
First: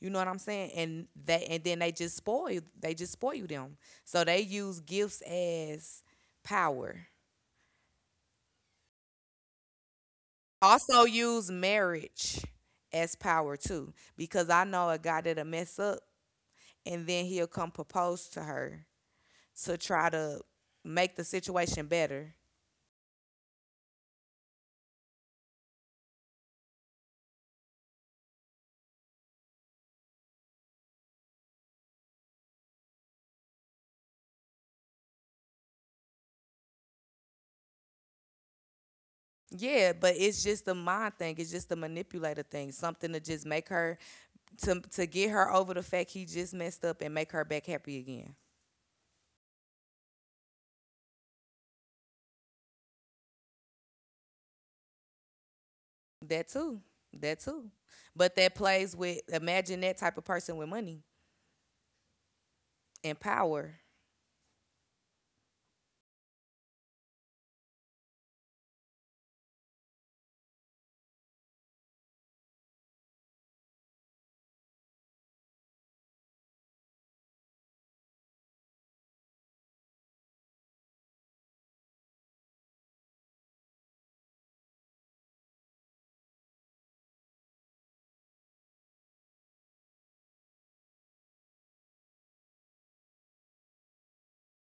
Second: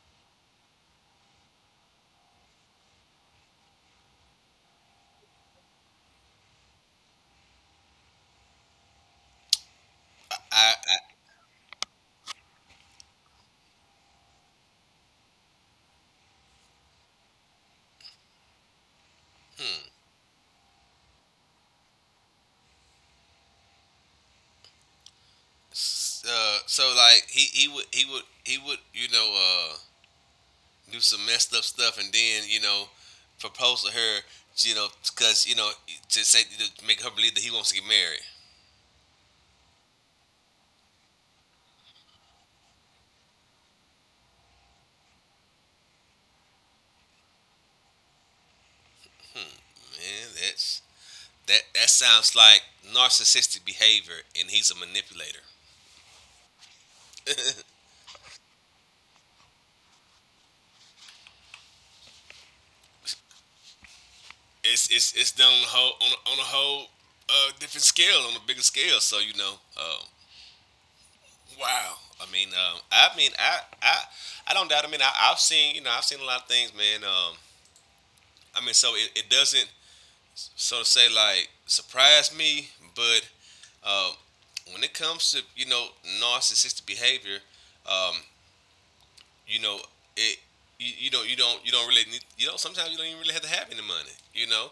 Speaker 1: You know what I'm saying? And they and then they just spoil them. So they use gifts as power.
Speaker 2: I, I
Speaker 1: Also use marriage as power too. Because I know a guy that'll mess up and then he'll come propose to her to try to make the situation better.
Speaker 2: so like he would you know do some messed up stuff and then you know propose to her you know because you know to say to make her believe that he wants to get married.
Speaker 1: Yeah, but it's just the mind thing. It's just the manipulator thing. Something to just make her to get her over the fact he just messed up and make her back happy again.
Speaker 2: Man, that's that sounds like narcissistic behavior, and he's a manipulator.
Speaker 1: That too. That too. But that plays with imagine that type of person with money and power.
Speaker 2: It's it's done on a whole on on a whole different scale on a bigger scale. So you know, um, wow. I mean, I don't doubt. I mean, I've seen, you know, I've seen a lot of things, man. I mean, so it doesn't, so to say, like surprise me, but um, when it comes to, you know, narcissistic behavior, um, you know, it, you don't really need, you know, sometimes you don't even really have to have any money, you know,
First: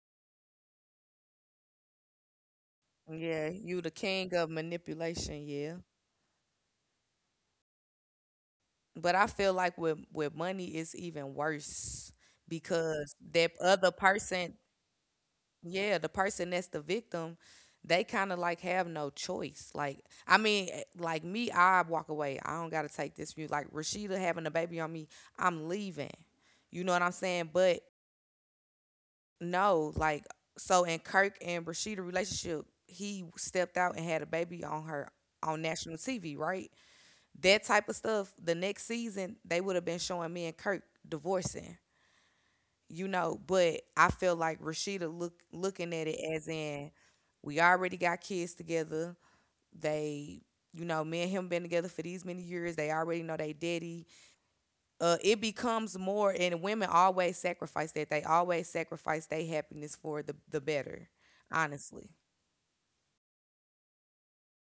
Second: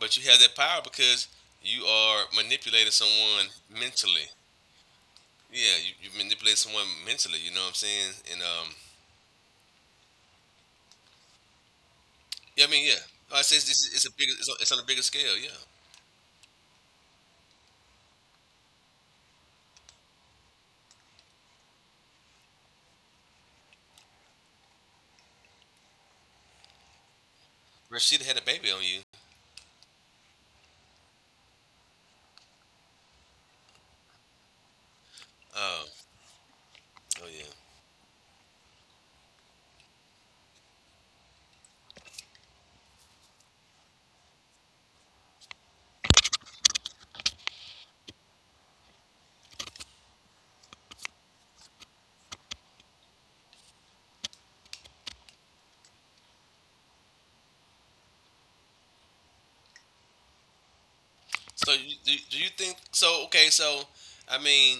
Speaker 2: but you have that power because you are manipulating someone
Speaker 1: Yeah, you the
Speaker 2: mentally.
Speaker 1: king of manipulation,
Speaker 2: Yeah,
Speaker 1: yeah.
Speaker 2: you manipulate someone mentally. You know what I'm saying? And
Speaker 1: But I feel like with money it's even worse
Speaker 2: yeah, I mean, yeah.
Speaker 1: because
Speaker 2: Like I
Speaker 1: that
Speaker 2: say
Speaker 1: other
Speaker 2: it's a bigger,
Speaker 1: person,
Speaker 2: it's on a bigger scale. Yeah,
Speaker 1: yeah, the person that's the victim, they kind of like have no choice. Like, I mean, like me, I walk away. I don't gotta take this view. Like Rashida having a baby on me, I'm leaving. You know what I'm saying? But
Speaker 2: Rashida had a baby on you.
Speaker 1: no, like so in Kirk and Brashida relationship, he stepped out and had a baby on her on
Speaker 2: Oh,
Speaker 1: national TV, right?
Speaker 2: oh yeah.
Speaker 1: That type of stuff. The next season, they would have been showing me and Kirk divorcing, you know. But I feel like Rashida looking at it as in we already got kids together. They, you know, me and him been together for these many years. They already know they daddy it becomes more, and women always sacrifice that. They always sacrifice their happiness for the better.
Speaker 2: So you,
Speaker 1: Honestly,
Speaker 2: do you think? So okay, so I mean,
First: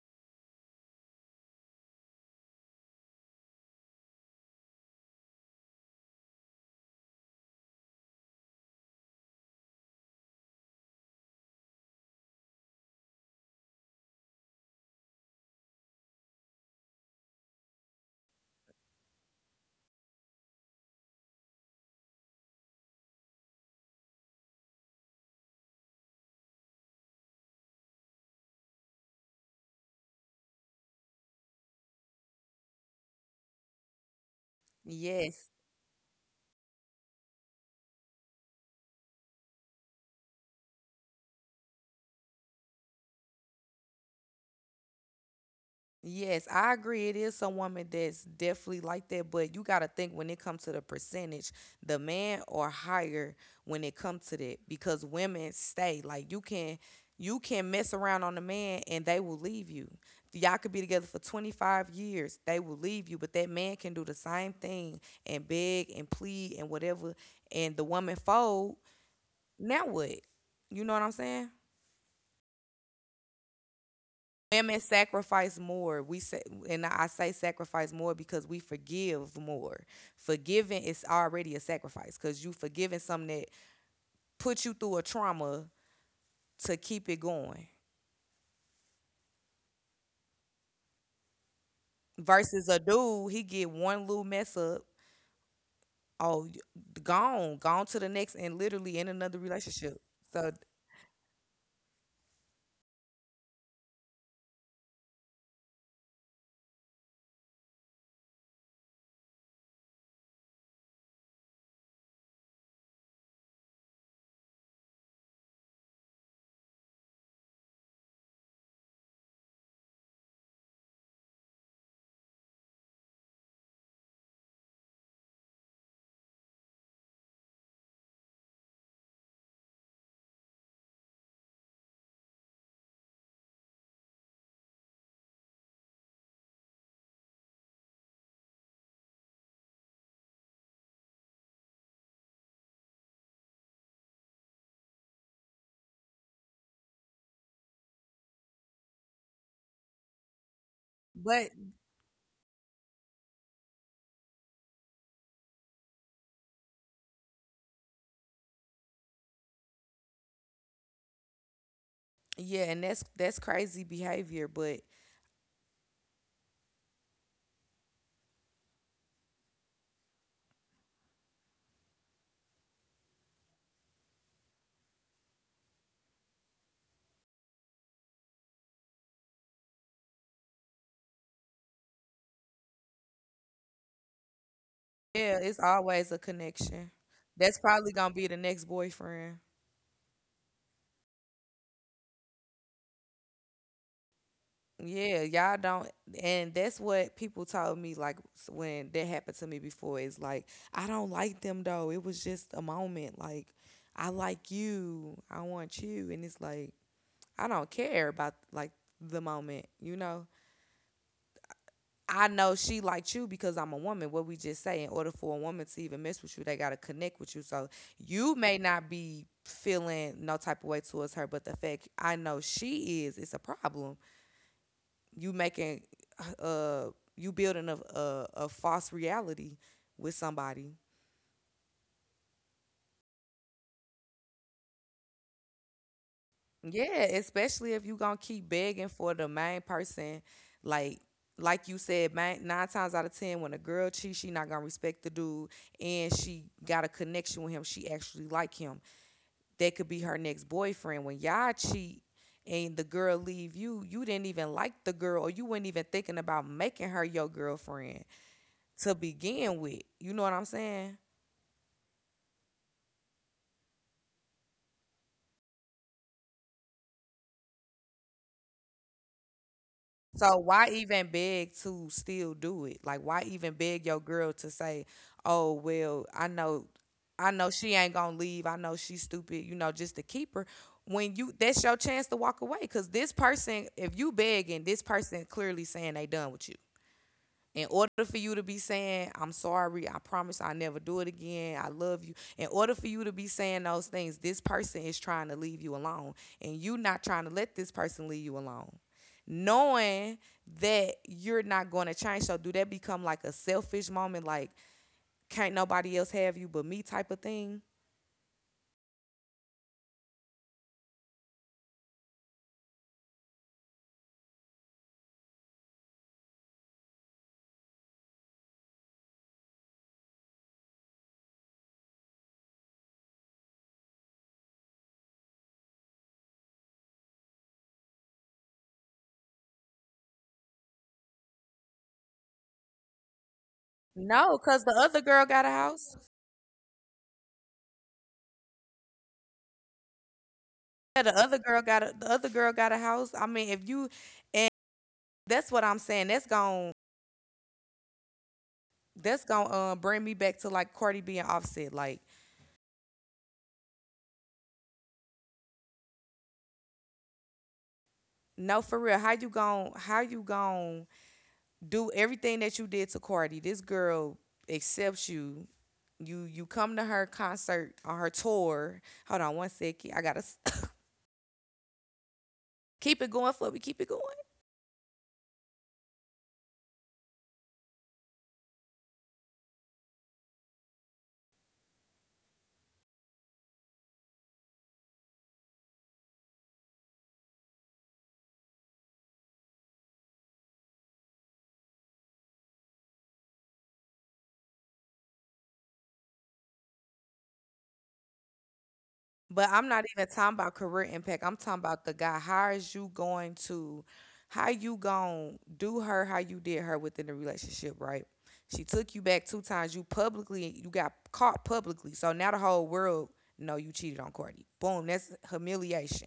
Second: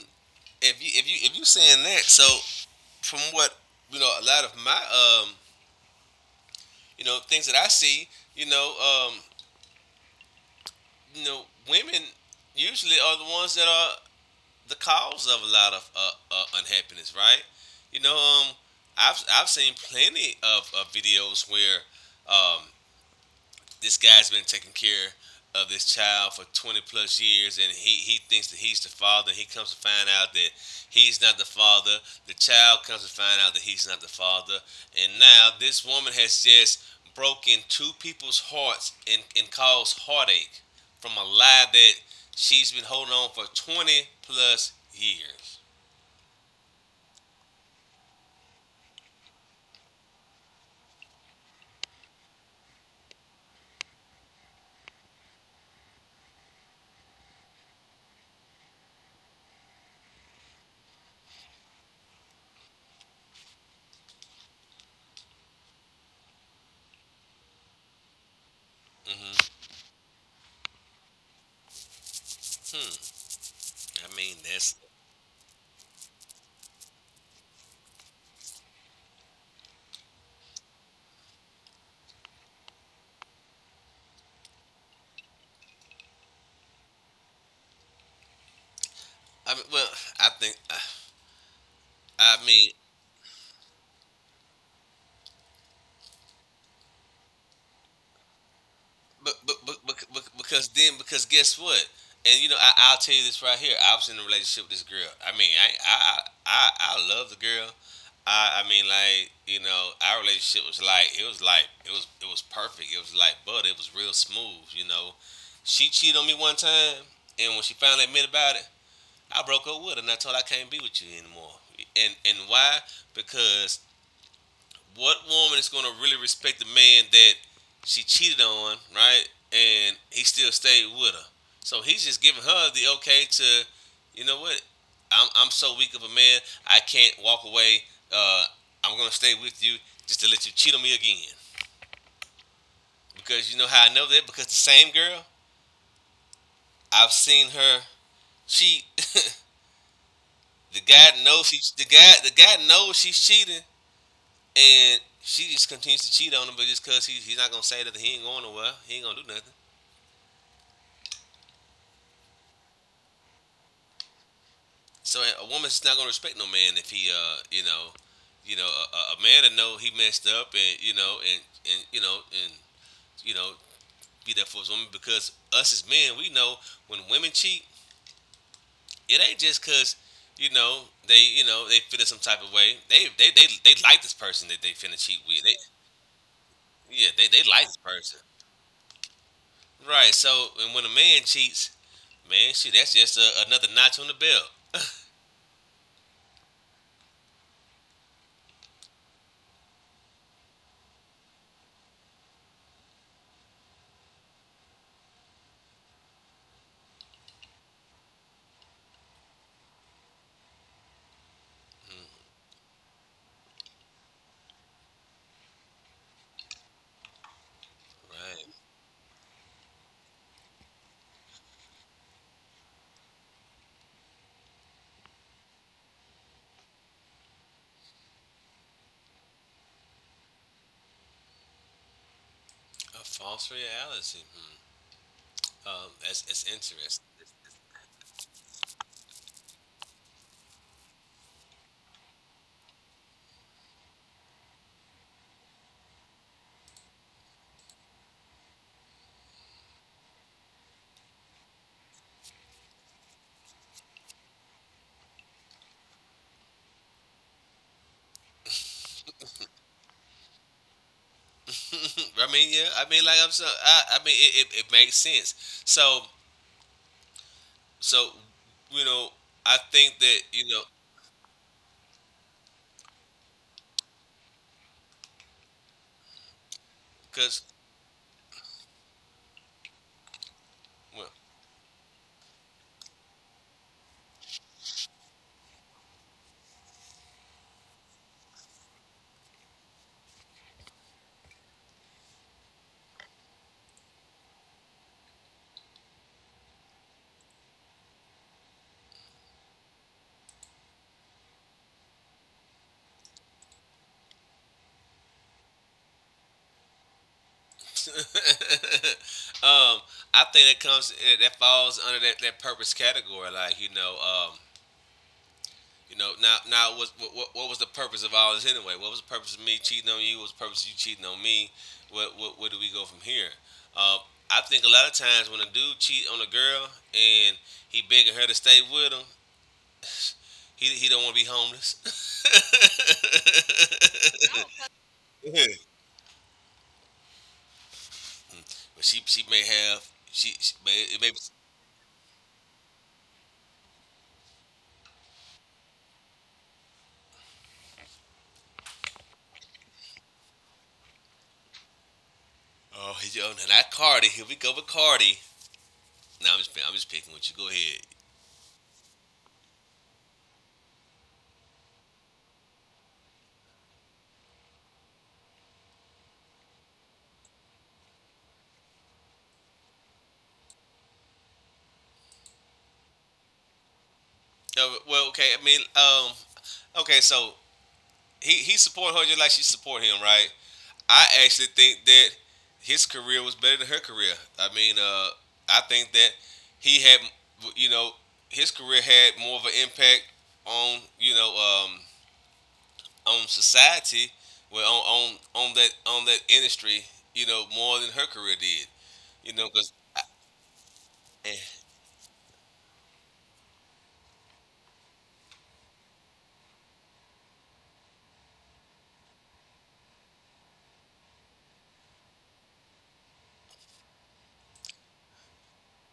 Speaker 2: if you saying that, so from what you know, a lot of my you know, things that I see, you know, um, you know, women usually are the ones that are the cause of a lot of unhappiness, right? You know, I've seen plenty of videos where um, this guy's been taking care of this child for 20 plus years and he thinks that he's the father. He comes to find out that he's not the father. The child comes to find out that he's not the father, and
Speaker 1: yes.
Speaker 2: now this woman has just broken two people's hearts and caused heartache from a lie that she's been holding on for 20 plus years.
Speaker 1: Yes, I agree. It is some woman that's definitely like that, but you got to think when it comes to the percentage, the man or higher when it comes to that because women stay. Like you can mess around on a man and they will leave you. Y'all could be together for 25 years, they will leave you, but that man can do the same thing and beg and plead and whatever and the woman fold.
Speaker 2: Hmm.
Speaker 1: Now what? You know what I'm saying?
Speaker 2: Hmm. I mean that's,
Speaker 1: Women sacrifice more, we say, and I say sacrifice more because we forgive more. Forgiving is already a sacrifice because you forgiving something that put you through a trauma to keep it going
Speaker 2: I mean well, I think I
Speaker 1: versus
Speaker 2: mean.
Speaker 1: a dude he get one little mess up. Oh, gone, gone to the next and literally in
Speaker 2: But,
Speaker 1: another relationship.
Speaker 2: but
Speaker 1: So
Speaker 2: because then because guess what? And you know I'll tell you this right here. I was in a relationship with this girl. I love the girl. I mean like you know our relationship was like it was perfect. It was like but it was real smooth. You know, she cheated on me one time, and when she finally admitted about it, I broke up with her and I told her I can't be with you anymore. And why? Because what woman is gonna really respect the man that she cheated on, right? And he still stayed with her. So he's just giving her the okay to, you know what? I'm so weak of a man, I can't walk away. Uh, I'm gonna stay with you just to let you cheat on me again. Because you know how I know that? Because the same girl, I've seen her cheat. the guy knows
Speaker 1: but
Speaker 2: she the guy knows she's cheating and she just continues to cheat on him, but just cause he's not gonna say that he ain't going nowhere, he ain't gonna do nothing.
Speaker 1: yeah, and that's crazy behavior. But
Speaker 2: So a woman's not gonna respect no man if he, you know, a man to know he messed up and you know be there for his woman, because us as men, we know when women cheat it ain't just cause you know they you know they feel some type of way. They like this person that they finna cheat
Speaker 1: yeah,
Speaker 2: with. They
Speaker 1: it's always a connection.
Speaker 2: Yeah, they
Speaker 1: That's
Speaker 2: like this
Speaker 1: probably gonna
Speaker 2: person.
Speaker 1: be the next boyfriend.
Speaker 2: Right, so and when a man cheats, man, shit, that's just another notch on the belt.
Speaker 1: Yeah, y'all don't, and that's what people told me. Like when that happened to me before, is like I don't like them though. It was just a moment. Like I like you, I want you, and it's like I don't care about like the moment. You know, I know she liked you because I'm a woman. What we just say, in order for a woman to even mess with you, they gotta connect with you. So you may
Speaker 2: Right.
Speaker 1: not be feeling no type of way towards her, but the fact I know she is, it's a problem. You making uh you building a false reality with somebody.
Speaker 2: A false reality. Hmm. That's, it's
Speaker 1: Yeah,
Speaker 2: interesting.
Speaker 1: especially if you gonna keep begging for the main person, like like you said, man, nine times out of ten, when a girl cheats, she not gonna respect the dude, and she got a connection with him. She actually like him. That could be her next boyfriend. When y'all cheat and the girl leave you, you didn't even like the girl, or you weren't even thinking about making her your girlfriend to begin with. You know what I'm saying?
Speaker 2: I mean, yeah. I mean, I mean, it makes sense. So, so, you know, I think that,
Speaker 1: So why even beg to still do it? Like why even beg your girl to say, "Oh, well, I
Speaker 2: cause
Speaker 1: know she ain't going to leave. I know she's stupid, you know, just to keep her."
Speaker 2: well,
Speaker 1: When you that's your chance to walk away cuz this person, if you begging, this person clearly saying they done with you. In order for you to be saying, I'm sorry, I promise I'll never do it again, I love you. In order for you to be saying those things, this person is trying to leave you alone. And you not trying to let this person leave you alone. Knowing that you're not going to change. So do that become like a selfish moment, like can't nobody else have you but me type of thing?
Speaker 2: um, I think that falls under that, that purpose category. Like, now, now what was the purpose of all this anyway? What was the purpose of me cheating on you? What was the purpose of you cheating on me? What where do we go from here? Um, I think a lot of times when a dude cheat on a girl and he begging her to stay with him, he don't want to be homeless.
Speaker 1: No, because the other girl got a house.
Speaker 2: But she may have, she may,
Speaker 1: Yeah,
Speaker 2: it
Speaker 1: the
Speaker 2: may be,
Speaker 1: other girl got a house. I mean, if you and that's what I'm saying, that's gone that's gonna bring me back to like Cardi B and Offset. Like,
Speaker 2: oh, not Cardi. Here we go with Cardi. No, I'm just picking with you. Go ahead.
Speaker 1: no, for real, how you gon' do everything that you did to Cardi? This girl accepts you. You come to her concert on her tour. Hold on 1 second. I gotta s- keep it going, Flubby. Keep it going.
Speaker 2: Well, okay. I mean, okay. So he support her just like she support him, right? I actually think that his career was better than her career. I mean, I think that he had, you know his career had more of an impact on, um on society, well, on that, on that industry, you know, more than her career did. You
Speaker 1: But
Speaker 2: know,
Speaker 1: I'm not
Speaker 2: because
Speaker 1: even talking about career impact. I'm talking about the guy. How is you going to, how you going to do her how you did her within the relationship, right? She took you back 2 times. You publicly, you got caught publicly. So now the whole world know you cheated on Courtney. Boom, that's humiliation.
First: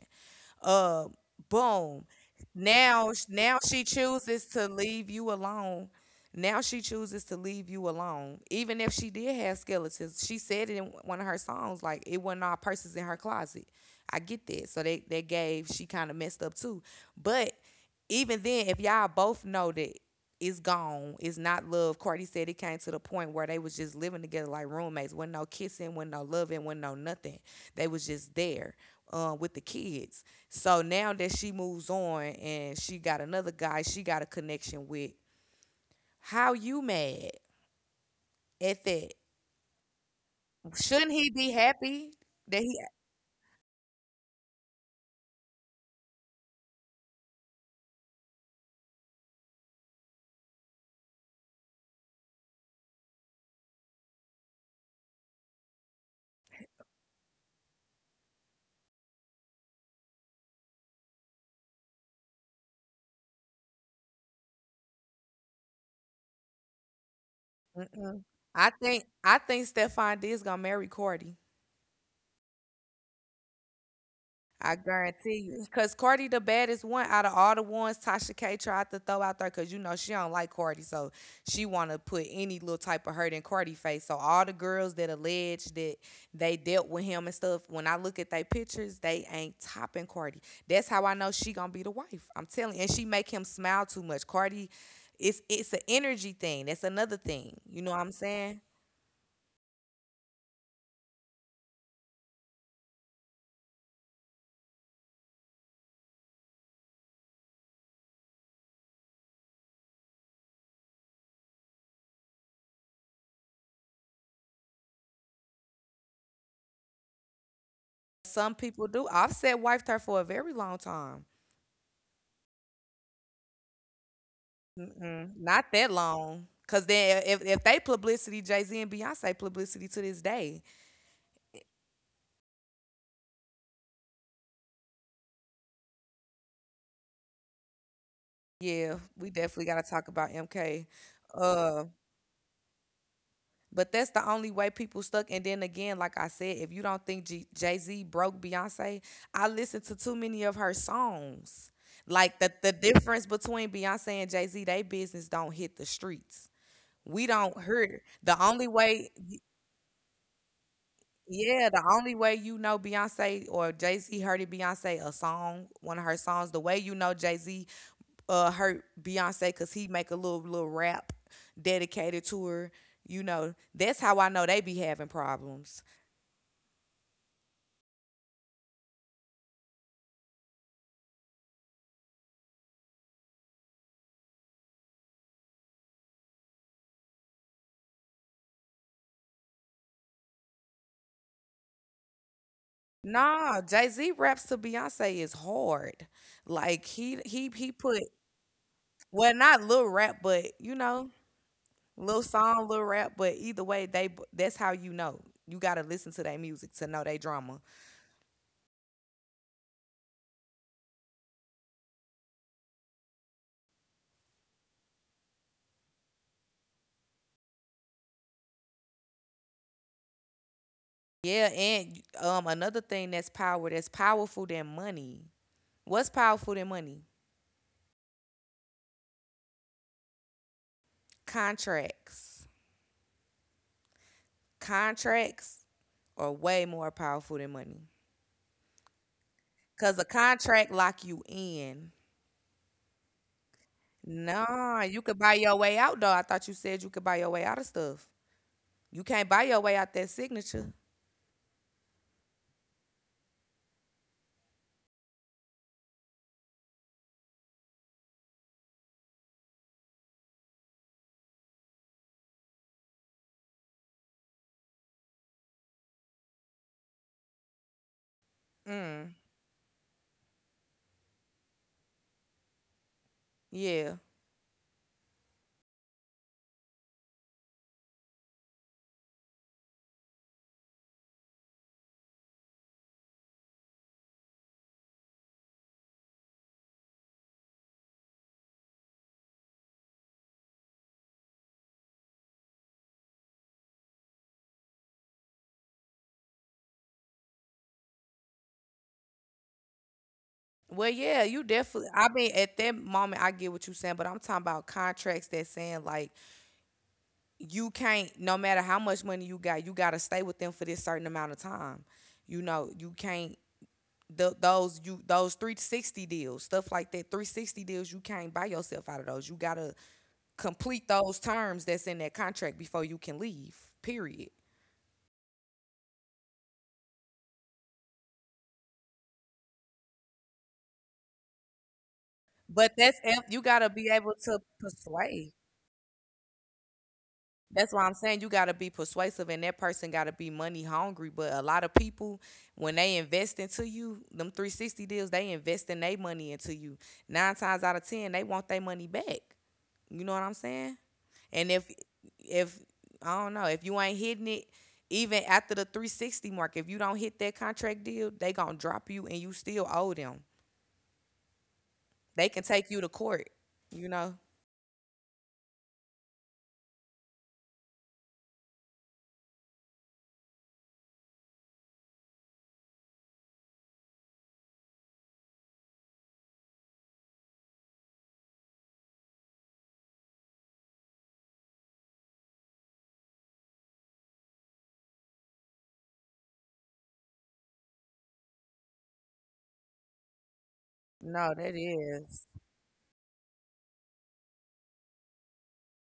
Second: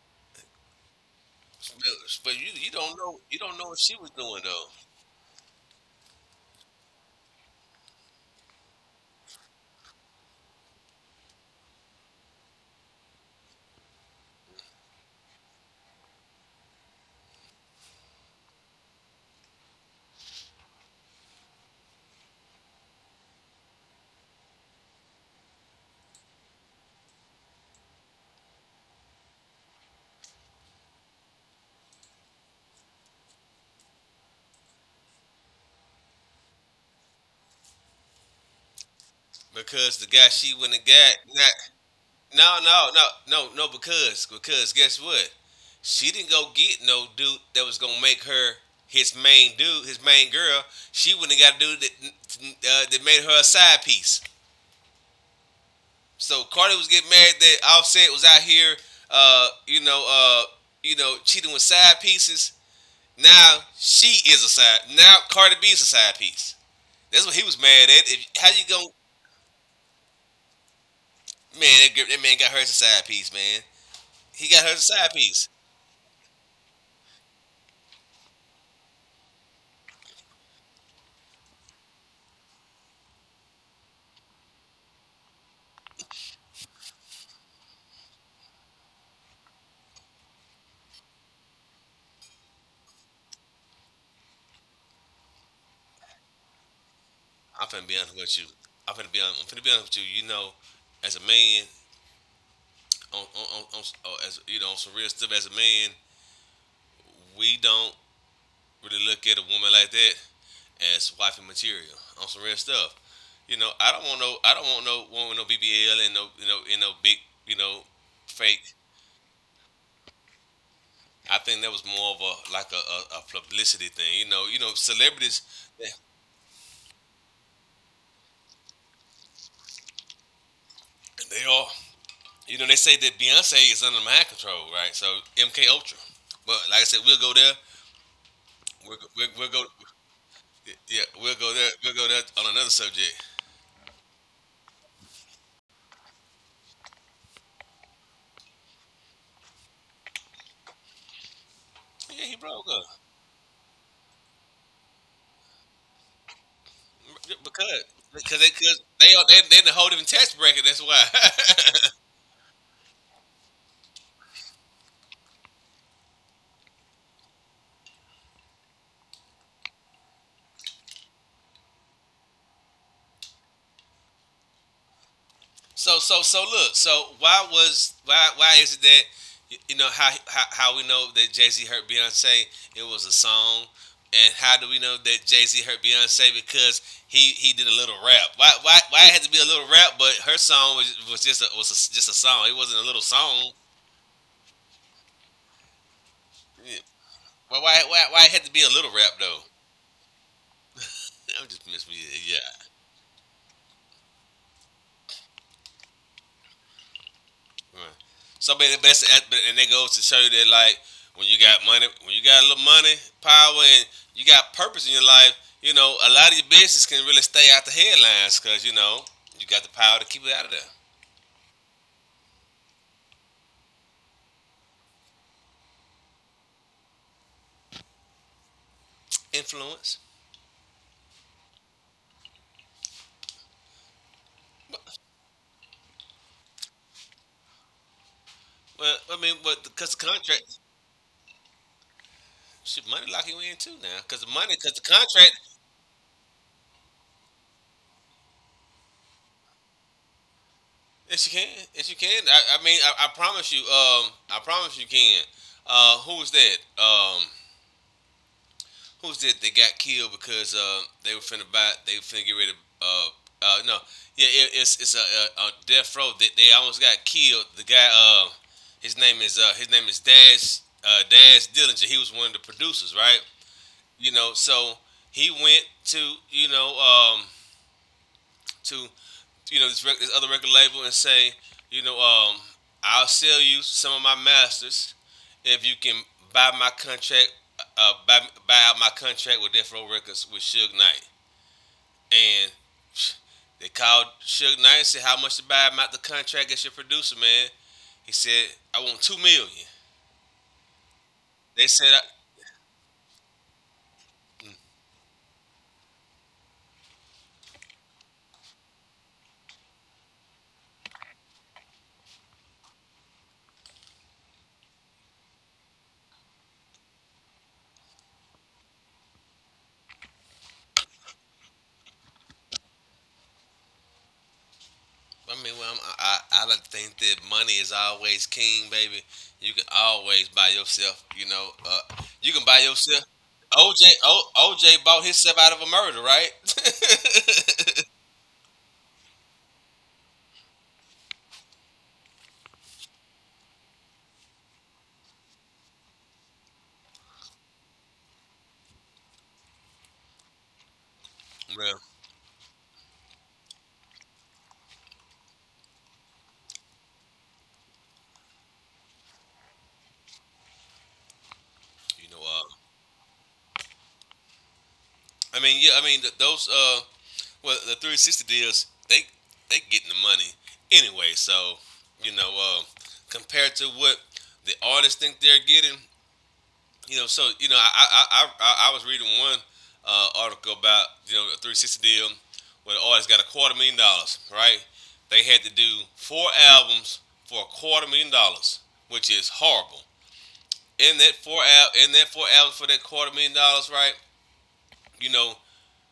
Speaker 1: Uh, boom.
Speaker 2: But you don't
Speaker 1: Now,
Speaker 2: know, you don't
Speaker 1: now
Speaker 2: know what
Speaker 1: she
Speaker 2: she was doing
Speaker 1: chooses
Speaker 2: though.
Speaker 1: to leave you alone. Now she chooses to leave you alone, even if she did have skeletons. She said it in one of her songs, like it wasn't all purses in her closet. I get that. So they that gave she kind of messed up too, but even then, if y'all both know that it's gone, it's not love. Courtney said it came to the point where they was just living together like roommates. Wasn't no kissing, wasn't no loving, wasn't no nothing. They was just there with the kids. So now that she moves on and she got another guy, she got a connection with. How you mad at that?
Speaker 2: Because the guy she went and
Speaker 1: Shouldn't
Speaker 2: got,
Speaker 1: he be
Speaker 2: not,
Speaker 1: happy
Speaker 2: no
Speaker 1: that he?
Speaker 2: no no no no, because, because guess what, she didn't go get no dude that was gonna make her his main dude, his main girl. She went and got a dude that, that made her a side piece. So Cardi was getting mad that Offset was out here, uh, you know, uh, cheating with side pieces. Now she is a side. Now Cardi B is a side piece. That's what he was mad at.
Speaker 1: Mm-mm.
Speaker 2: If, how you
Speaker 1: I
Speaker 2: going
Speaker 1: think I think Stefan D is gonna marry Cordy.
Speaker 2: to, man? That that man got her as a side piece, man. He got her
Speaker 1: I
Speaker 2: as a side
Speaker 1: guarantee
Speaker 2: piece.
Speaker 1: you. Because Cardi the baddest one out of all the ones Tasha K tried to throw out there because you know she don't like Cardi. So she want to put any little type of hurt in Cardi face. So all the girls that allege that they dealt with him and stuff, when I look at their pictures, they ain't topping Cardi. That's how I know she going to be the wife. I'm telling you. And she make him smile too much. Cardi, it's an energy thing. That's another thing.
Speaker 2: I'm
Speaker 1: You
Speaker 2: finna
Speaker 1: know
Speaker 2: be
Speaker 1: what I'm
Speaker 2: honest with you.
Speaker 1: saying?
Speaker 2: I'm finna be honest. I'm finna be honest with you. You know, as a man, on oh, as you know, on some real stuff. As a man, we don't really look at a woman like that as wifey material, on some real stuff. You know, I don't want no, I don't want no BBL and no, you know, and no big, you know,
Speaker 1: Some
Speaker 2: fake.
Speaker 1: people do. I've said wife her for a very long time.
Speaker 2: I think that was more of a like a publicity thing. You know,
Speaker 1: Mm-mm,
Speaker 2: celebrities,
Speaker 1: not
Speaker 2: they,
Speaker 1: that long. Cause then if they publicity, Jay Z and Beyonce publicity to this day.
Speaker 2: they are. You know, they say that Beyonce is under mind control, right? So, MK Ultra. But like I said, we'll go there.
Speaker 1: Yeah, we
Speaker 2: We'll go.
Speaker 1: definitely gotta talk about MK.
Speaker 2: Yeah, we'll go there.
Speaker 1: Uh,
Speaker 2: We'll go there on another subject.
Speaker 1: but that's the only way people stuck. And then again, like I said, if you don't think G- Jay Z broke Beyonce, I listened to too many of her songs.
Speaker 2: Yeah, he
Speaker 1: Like the
Speaker 2: broke
Speaker 1: the
Speaker 2: up
Speaker 1: difference between Beyonce and Jay Z, they business don't hit the streets. We don't
Speaker 2: because,
Speaker 1: hear. It.
Speaker 2: because
Speaker 1: The
Speaker 2: they
Speaker 1: only
Speaker 2: cause they
Speaker 1: way
Speaker 2: are, they in a whole different tax bracket. That's why.
Speaker 1: yeah, the only way you know Beyonce or Jay Z heard it, Beyonce a song, one of her songs. The way you know Jay Z hurt Beyonce, cause he make a little little rap dedicated to her. You know, that's how I know they be having problems.
Speaker 2: So look. So why was, why is it that, you know, how we know that Jay Z hurt Beyonce? It was a song. And how do we know that Jay Z hurt Beyonce? Because he did a little rap? Why it had to be a little rap? But her song was just just a song. It wasn't a little song.
Speaker 1: Nah, Jay Z raps to Beyonce is hard.
Speaker 2: Yeah.
Speaker 1: Like he he
Speaker 2: Why
Speaker 1: he
Speaker 2: why why
Speaker 1: put
Speaker 2: why it had to be a little rap
Speaker 1: well
Speaker 2: though?
Speaker 1: not little rap, but you know
Speaker 2: I'm just missing.
Speaker 1: little
Speaker 2: Yeah, yeah.
Speaker 1: song, little rap. But either way, they that's how you know. You gotta listen to their music to know they drama.
Speaker 2: Right. So, but that's, and they go to show you that, like, when you got money, when you got a little money, power, and you got purpose in your life, you know, a lot of your business can really stay out the headlines, because, you know, you got the power to keep it out of there.
Speaker 1: Yeah, and another thing that's power that's powerful than money. What's powerful than money?
Speaker 2: Influence.
Speaker 1: Contracts. Contracts are way more powerful than money.
Speaker 2: Well, I mean, but because
Speaker 1: Cause a
Speaker 2: the contract,
Speaker 1: contract lock you in.
Speaker 2: shit, money lock you in too now. Because the money, because
Speaker 1: Nah,
Speaker 2: the
Speaker 1: you could buy
Speaker 2: contract,
Speaker 1: your way out though. I thought you said you could buy your way out of stuff. You can't buy your way out that signature.
Speaker 2: yes you can, yes you can. I mean, I promise you can. Who was that? Who's it that got killed because, they were finna buy, they were finna get rid of, uh, no, yeah, it's a death row that they almost got killed. The guy,
Speaker 1: Mm.
Speaker 2: his name is Dash, Dash Dillinger. He was one of the producers, right?
Speaker 1: Yeah.
Speaker 2: You know, so he went to, you know um, to this other record label and say, you know, I'll sell you some of my masters if you can buy my contract, uh, buy, buy out my contract with Death Row Records with Suge Knight. And they called Suge Knight and said, how much to buy him out the contract as your producer, man? He said, I want 2 million.
Speaker 1: Well, yeah, you
Speaker 2: They said,
Speaker 1: definitely. I mean, at that moment, I get what you're saying, but I'm talking about contracts that saying like you can't no matter how much money you got to stay with them for this certain amount of time you know you can't th- those you those 360 deals stuff like that 360 deals you can't buy yourself out of those you got to complete those terms that's in that contract before you can leave period
Speaker 2: I mean, well, I'm, I not think that money is always king, baby. You can always buy yourself. You know, you can buy
Speaker 1: but that's
Speaker 2: yourself.
Speaker 1: ev- you got to
Speaker 2: OJ
Speaker 1: be able
Speaker 2: o,
Speaker 1: to
Speaker 2: OJ bought
Speaker 1: persuade.
Speaker 2: himself out of a murder, right?
Speaker 1: That's why I'm saying you gotta be persuasive and that person gotta be money hungry. But a lot of people, when they invest into you, them 360 deals, they invest in their money into you. Nine times out of ten, they want their money back. You know what I'm saying? And if
Speaker 2: Well,
Speaker 1: if I don't know, if you ain't hitting it, even after the 360 mark, if you don't hit that contract deal, they gonna drop you and you still owe them.
Speaker 2: you know,
Speaker 1: They can take you to court, you know?
Speaker 2: I mean, yeah, I mean, the 360 deals, they getting the money anyway. So, you know, compared to what the artists think they're getting. You know, so, you know, I was reading one, article about, you know, the 360 deal where the artist got a quarter million dollars, right? They had to do four albums for a quarter million dollars, which is horrible. In that
Speaker 1: No, that
Speaker 2: in that
Speaker 1: is.
Speaker 2: four albums for that quarter million dollars, right? You know,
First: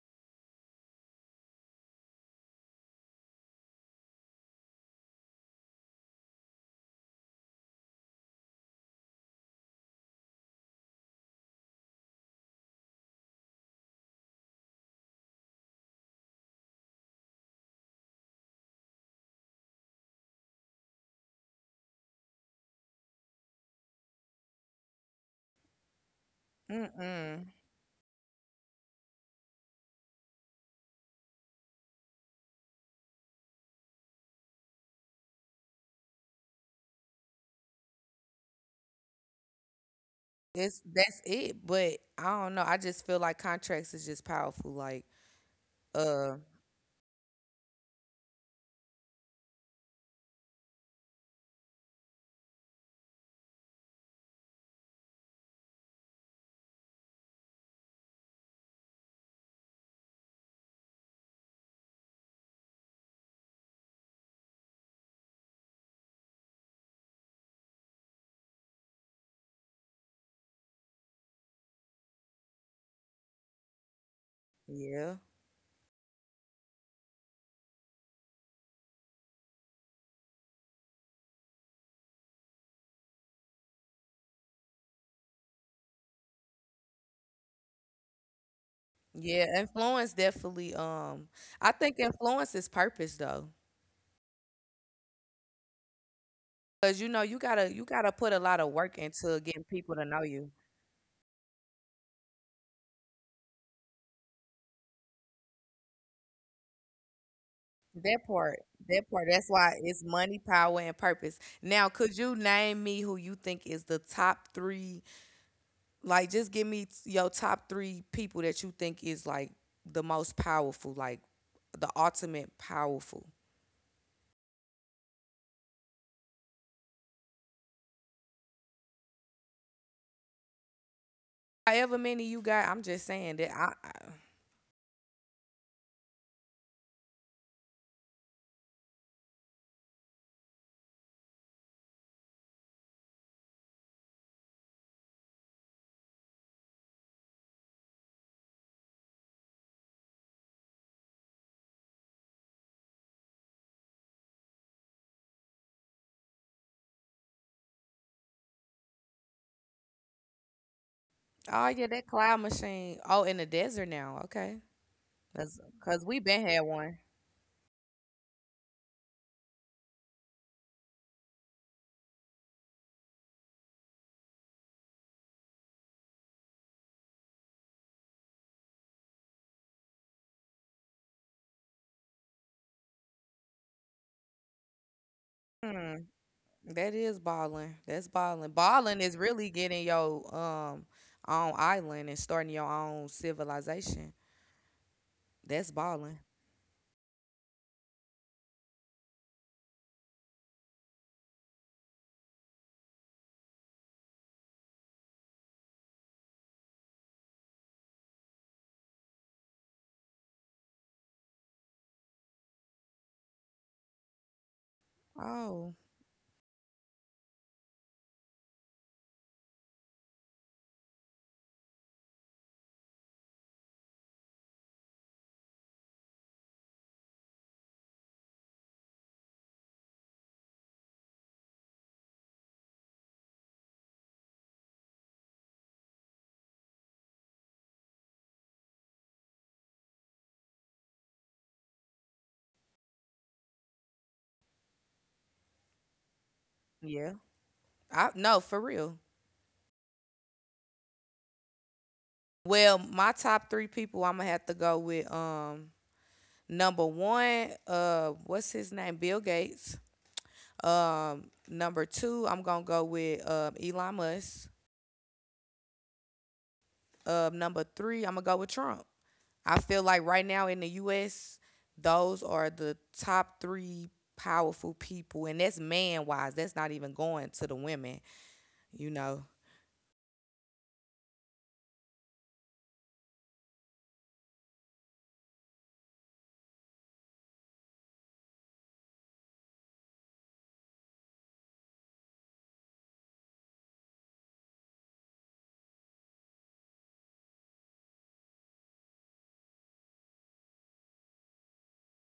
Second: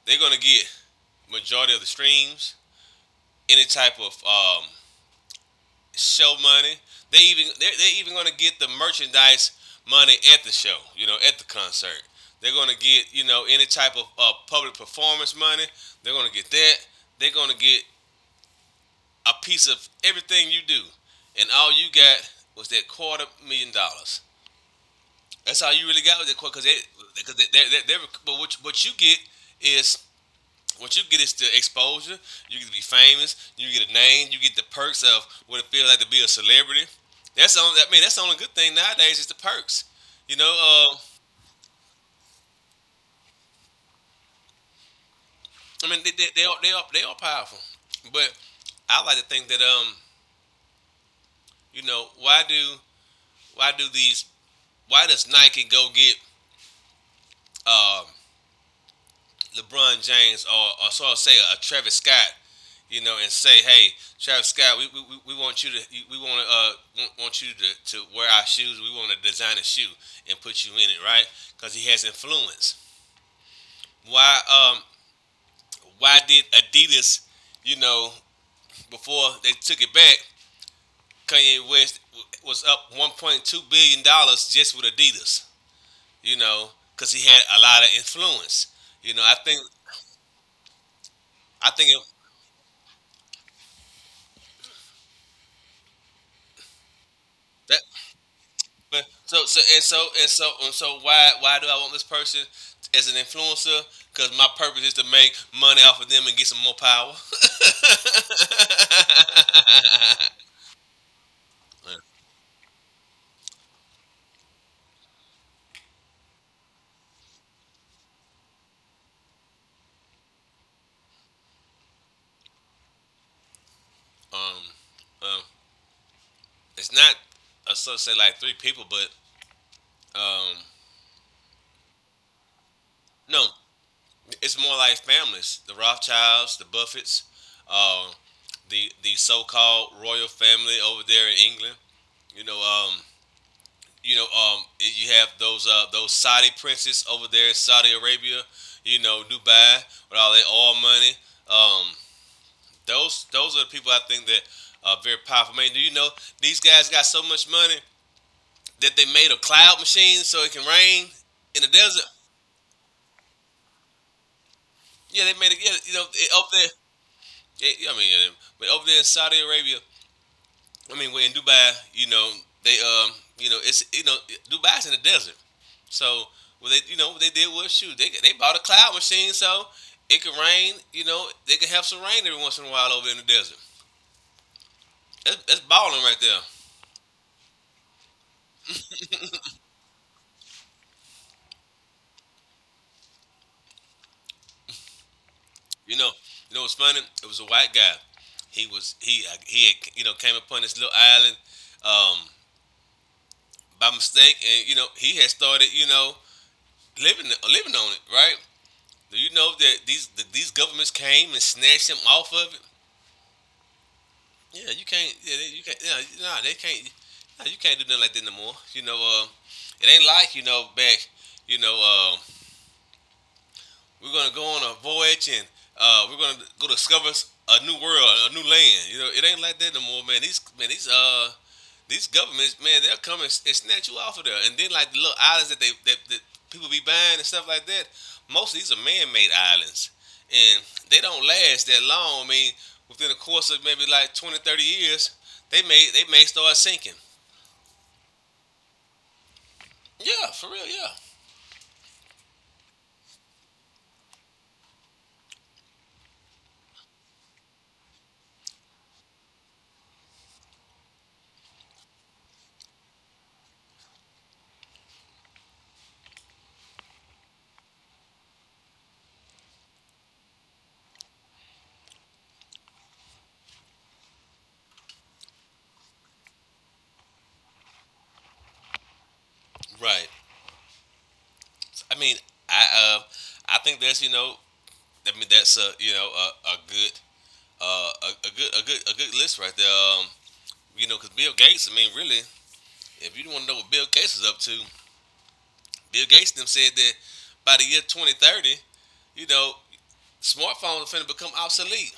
Speaker 2: they're gonna get majority of the streams, any type of, show money. They even they're even gonna get the merchandise money at the show. You know, at the concert, they're gonna get, you know, any type of, public performance money. They're gonna get that. They're gonna get a piece of everything you do, and all you got was that quarter million dollars. That's all you really got with that quarter, because because they,
Speaker 1: Mm-mm.
Speaker 2: they, they, they, but what you get is, what you get is the exposure. You get to be famous. You get a name. You get the perks of what it feels like to be a celebrity. That's the only. I mean, that's the only good thing nowadays is the perks. You know,
Speaker 1: That's it. But I don't know. I just feel like contracts is just powerful. Like,
Speaker 2: I mean,
Speaker 1: uh,
Speaker 2: they are, they are powerful, but I like to think that, you know, why do, these, why does Nike go get, um LeBron James, or sort of say a Travis Scott, you know, and say, "Hey, Travis Scott, we want you to, we want to, want- you to wear our shoes. We want to design a shoe and put you in it," right? Because he has influence. Why,
Speaker 1: yeah,
Speaker 2: why did Adidas, you know, before they took it back, Kanye West was up 1.2 billion dollars just with Adidas, you know, because he had a lot of influence. You know, I
Speaker 1: yeah.
Speaker 2: think,
Speaker 1: Influence definitely.
Speaker 2: I
Speaker 1: I
Speaker 2: think
Speaker 1: think
Speaker 2: it,
Speaker 1: influence is purpose though, because you know
Speaker 2: that
Speaker 1: you gotta put a lot of work
Speaker 2: But
Speaker 1: into
Speaker 2: so so
Speaker 1: getting
Speaker 2: and
Speaker 1: people to
Speaker 2: so
Speaker 1: know
Speaker 2: and so
Speaker 1: you.
Speaker 2: and so why, do I want this person as an influencer? Because my purpose is to make money off of them and get some more power.
Speaker 1: That part, that part. That's why it's money, power, and purpose. Now, could you name me who you think is the top three? Like, just give me your top three people that you think is like the most powerful, like the ultimate powerful.
Speaker 2: um, um, it's not, I sort of say like three people, but, um,
Speaker 1: However many you got, I'm just saying
Speaker 2: no,
Speaker 1: that. I,
Speaker 2: it's more like families: the Rothschilds, the Buffets, uh, the so-called royal family over there in England. You know, um, you have those, those Saudi princes over there in Saudi Arabia, you know, Dubai, with all their oil money. Um, those are the people I think that are very powerful. Man, do you know these guys got so much money that they made a cloud machine so it can rain in the
Speaker 1: oh yeah,
Speaker 2: desert?
Speaker 1: that cloud machine. Oh, in the desert now. Okay,
Speaker 2: Yeah, they made it.
Speaker 1: cause,
Speaker 2: Yeah, you
Speaker 1: cause
Speaker 2: know,
Speaker 1: we been
Speaker 2: up
Speaker 1: had
Speaker 2: there.
Speaker 1: one.
Speaker 2: It, I mean, yeah, but over there in Saudi Arabia, I mean, we're in Dubai, you know, they, you know, it's, you know, Dubai's in the desert, so, well, they, you know what they did was, shoot, they bought a cloud machine so it could rain, you know, they could have some rain every once in a while over in the desert. That's
Speaker 1: Hmm.
Speaker 2: balling right there,
Speaker 1: That is balling. That's balling. Balling is really getting your own island and starting your own civilization. That's
Speaker 2: you know.
Speaker 1: balling.
Speaker 2: You know what's funny? It was a white guy. He was he had, you know, came upon this little island, um, by mistake, and, you know, he had started, you know, living, living on it, right? Do you know that these governments came and snatched him off of it? Yeah, you can't. Yeah, you
Speaker 1: Oh
Speaker 2: can't. Yeah, nah, they can't. Nah, you can't do nothing like that no more. You know, it ain't like, you know, back, you know, we're gonna go on a voyage and, we're gonna go discover a new world, a new land. You know, it ain't like that no more, man. These man, these, these governments, man, they'll come and snatch you off of there. And then, like, the little islands that that people be buying and stuff like that, most of these are man-made islands, and they don't last that long. I mean, within the course of maybe like 20, 30 years, they may start sinking.
Speaker 1: yeah. I no for real.
Speaker 2: Yeah, for real. Yeah,
Speaker 1: Well, my top three people I'm gonna have to go with number one, what's his name? Bill Gates. Number two, I'm gonna go with Elon Musk. Number three, I'm gonna go with Trump. I feel like right now in the U.S., those are the top three powerful people, and that's man wise. That's not even going to the women, you know.
Speaker 2: right. I mean, I uh, I think that's, you know, I mean, that's a, you know, a good, a good, a good list right there. You know, because Bill Gates. I mean, really, if you want to know what Bill Gates is up to, Bill Gates them said that by the year 2030, you know, smartphones are finna become obsolete.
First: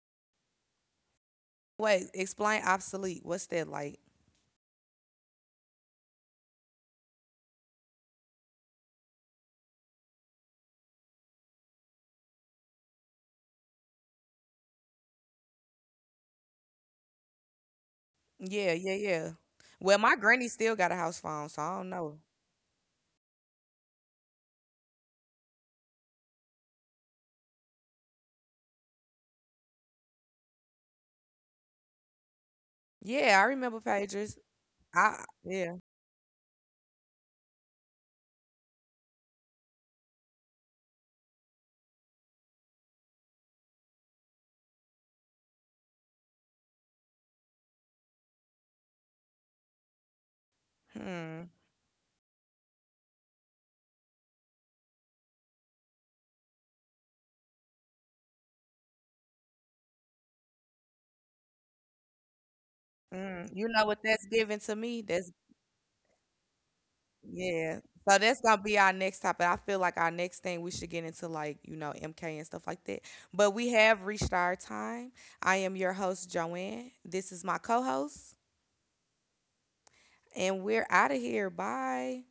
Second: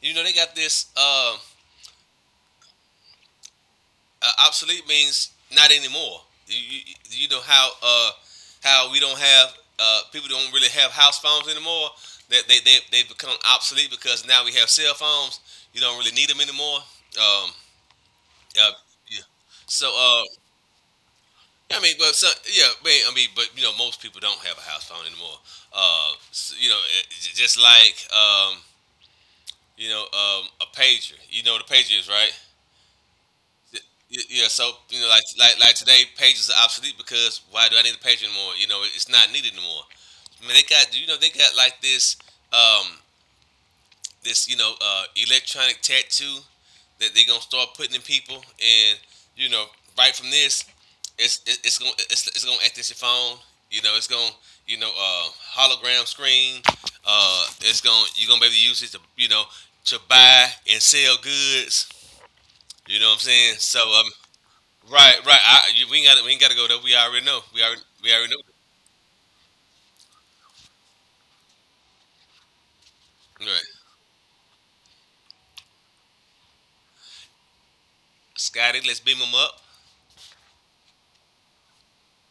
Speaker 2: You know, they got this.
Speaker 1: Wait, explain obsolete. What's that like?
Speaker 2: Obsolete means not anymore. You know how, we don't have, people don't really have house phones anymore. That they become obsolete because now we have cell phones. You don't really need them anymore. Um, Yeah,
Speaker 1: Yeah, yeah,
Speaker 2: yeah.
Speaker 1: yeah.
Speaker 2: So,
Speaker 1: Well, my granny still got a house phone, so I
Speaker 2: I
Speaker 1: don't
Speaker 2: mean, but
Speaker 1: know.
Speaker 2: so, yeah, I mean, but you know, most people don't have a house phone anymore. So, you know, just like, a pager. You know what a pager is, right?
Speaker 1: Yeah, I remember
Speaker 2: Y-
Speaker 1: pagers.
Speaker 2: Yeah. So, you know,
Speaker 1: I
Speaker 2: like,
Speaker 1: yeah.
Speaker 2: today, pagers are obsolete because why do I need a pager anymore? You know, it's not needed anymore. I mean, they got, you know, they got like this. Um, you know, electronic tattoo that they're gonna start putting in people, and, you know, right from this,
Speaker 1: Hmm.
Speaker 2: it's gonna, it's gonna act as your phone. You know, it's gonna, you know, hologram screen. It's gonna, you're gonna be able to use it to, you know, to buy and sell goods. You know what I'm
Speaker 1: Mm.
Speaker 2: saying?
Speaker 1: You
Speaker 2: So,
Speaker 1: know what that's giving to me?
Speaker 2: right,
Speaker 1: That's
Speaker 2: right. We ain't got, to go there. We already know.
Speaker 1: yeah.
Speaker 2: We
Speaker 1: So
Speaker 2: already
Speaker 1: that's
Speaker 2: know.
Speaker 1: gonna be our next topic. I feel like our next thing we should get into like, you know, MK and stuff like that. But we
Speaker 2: Right,
Speaker 1: have reached our time. I am your host, Joanne. This is my co-host,
Speaker 2: Scotty, let's beam him up.
Speaker 1: and we're out of here. Bye.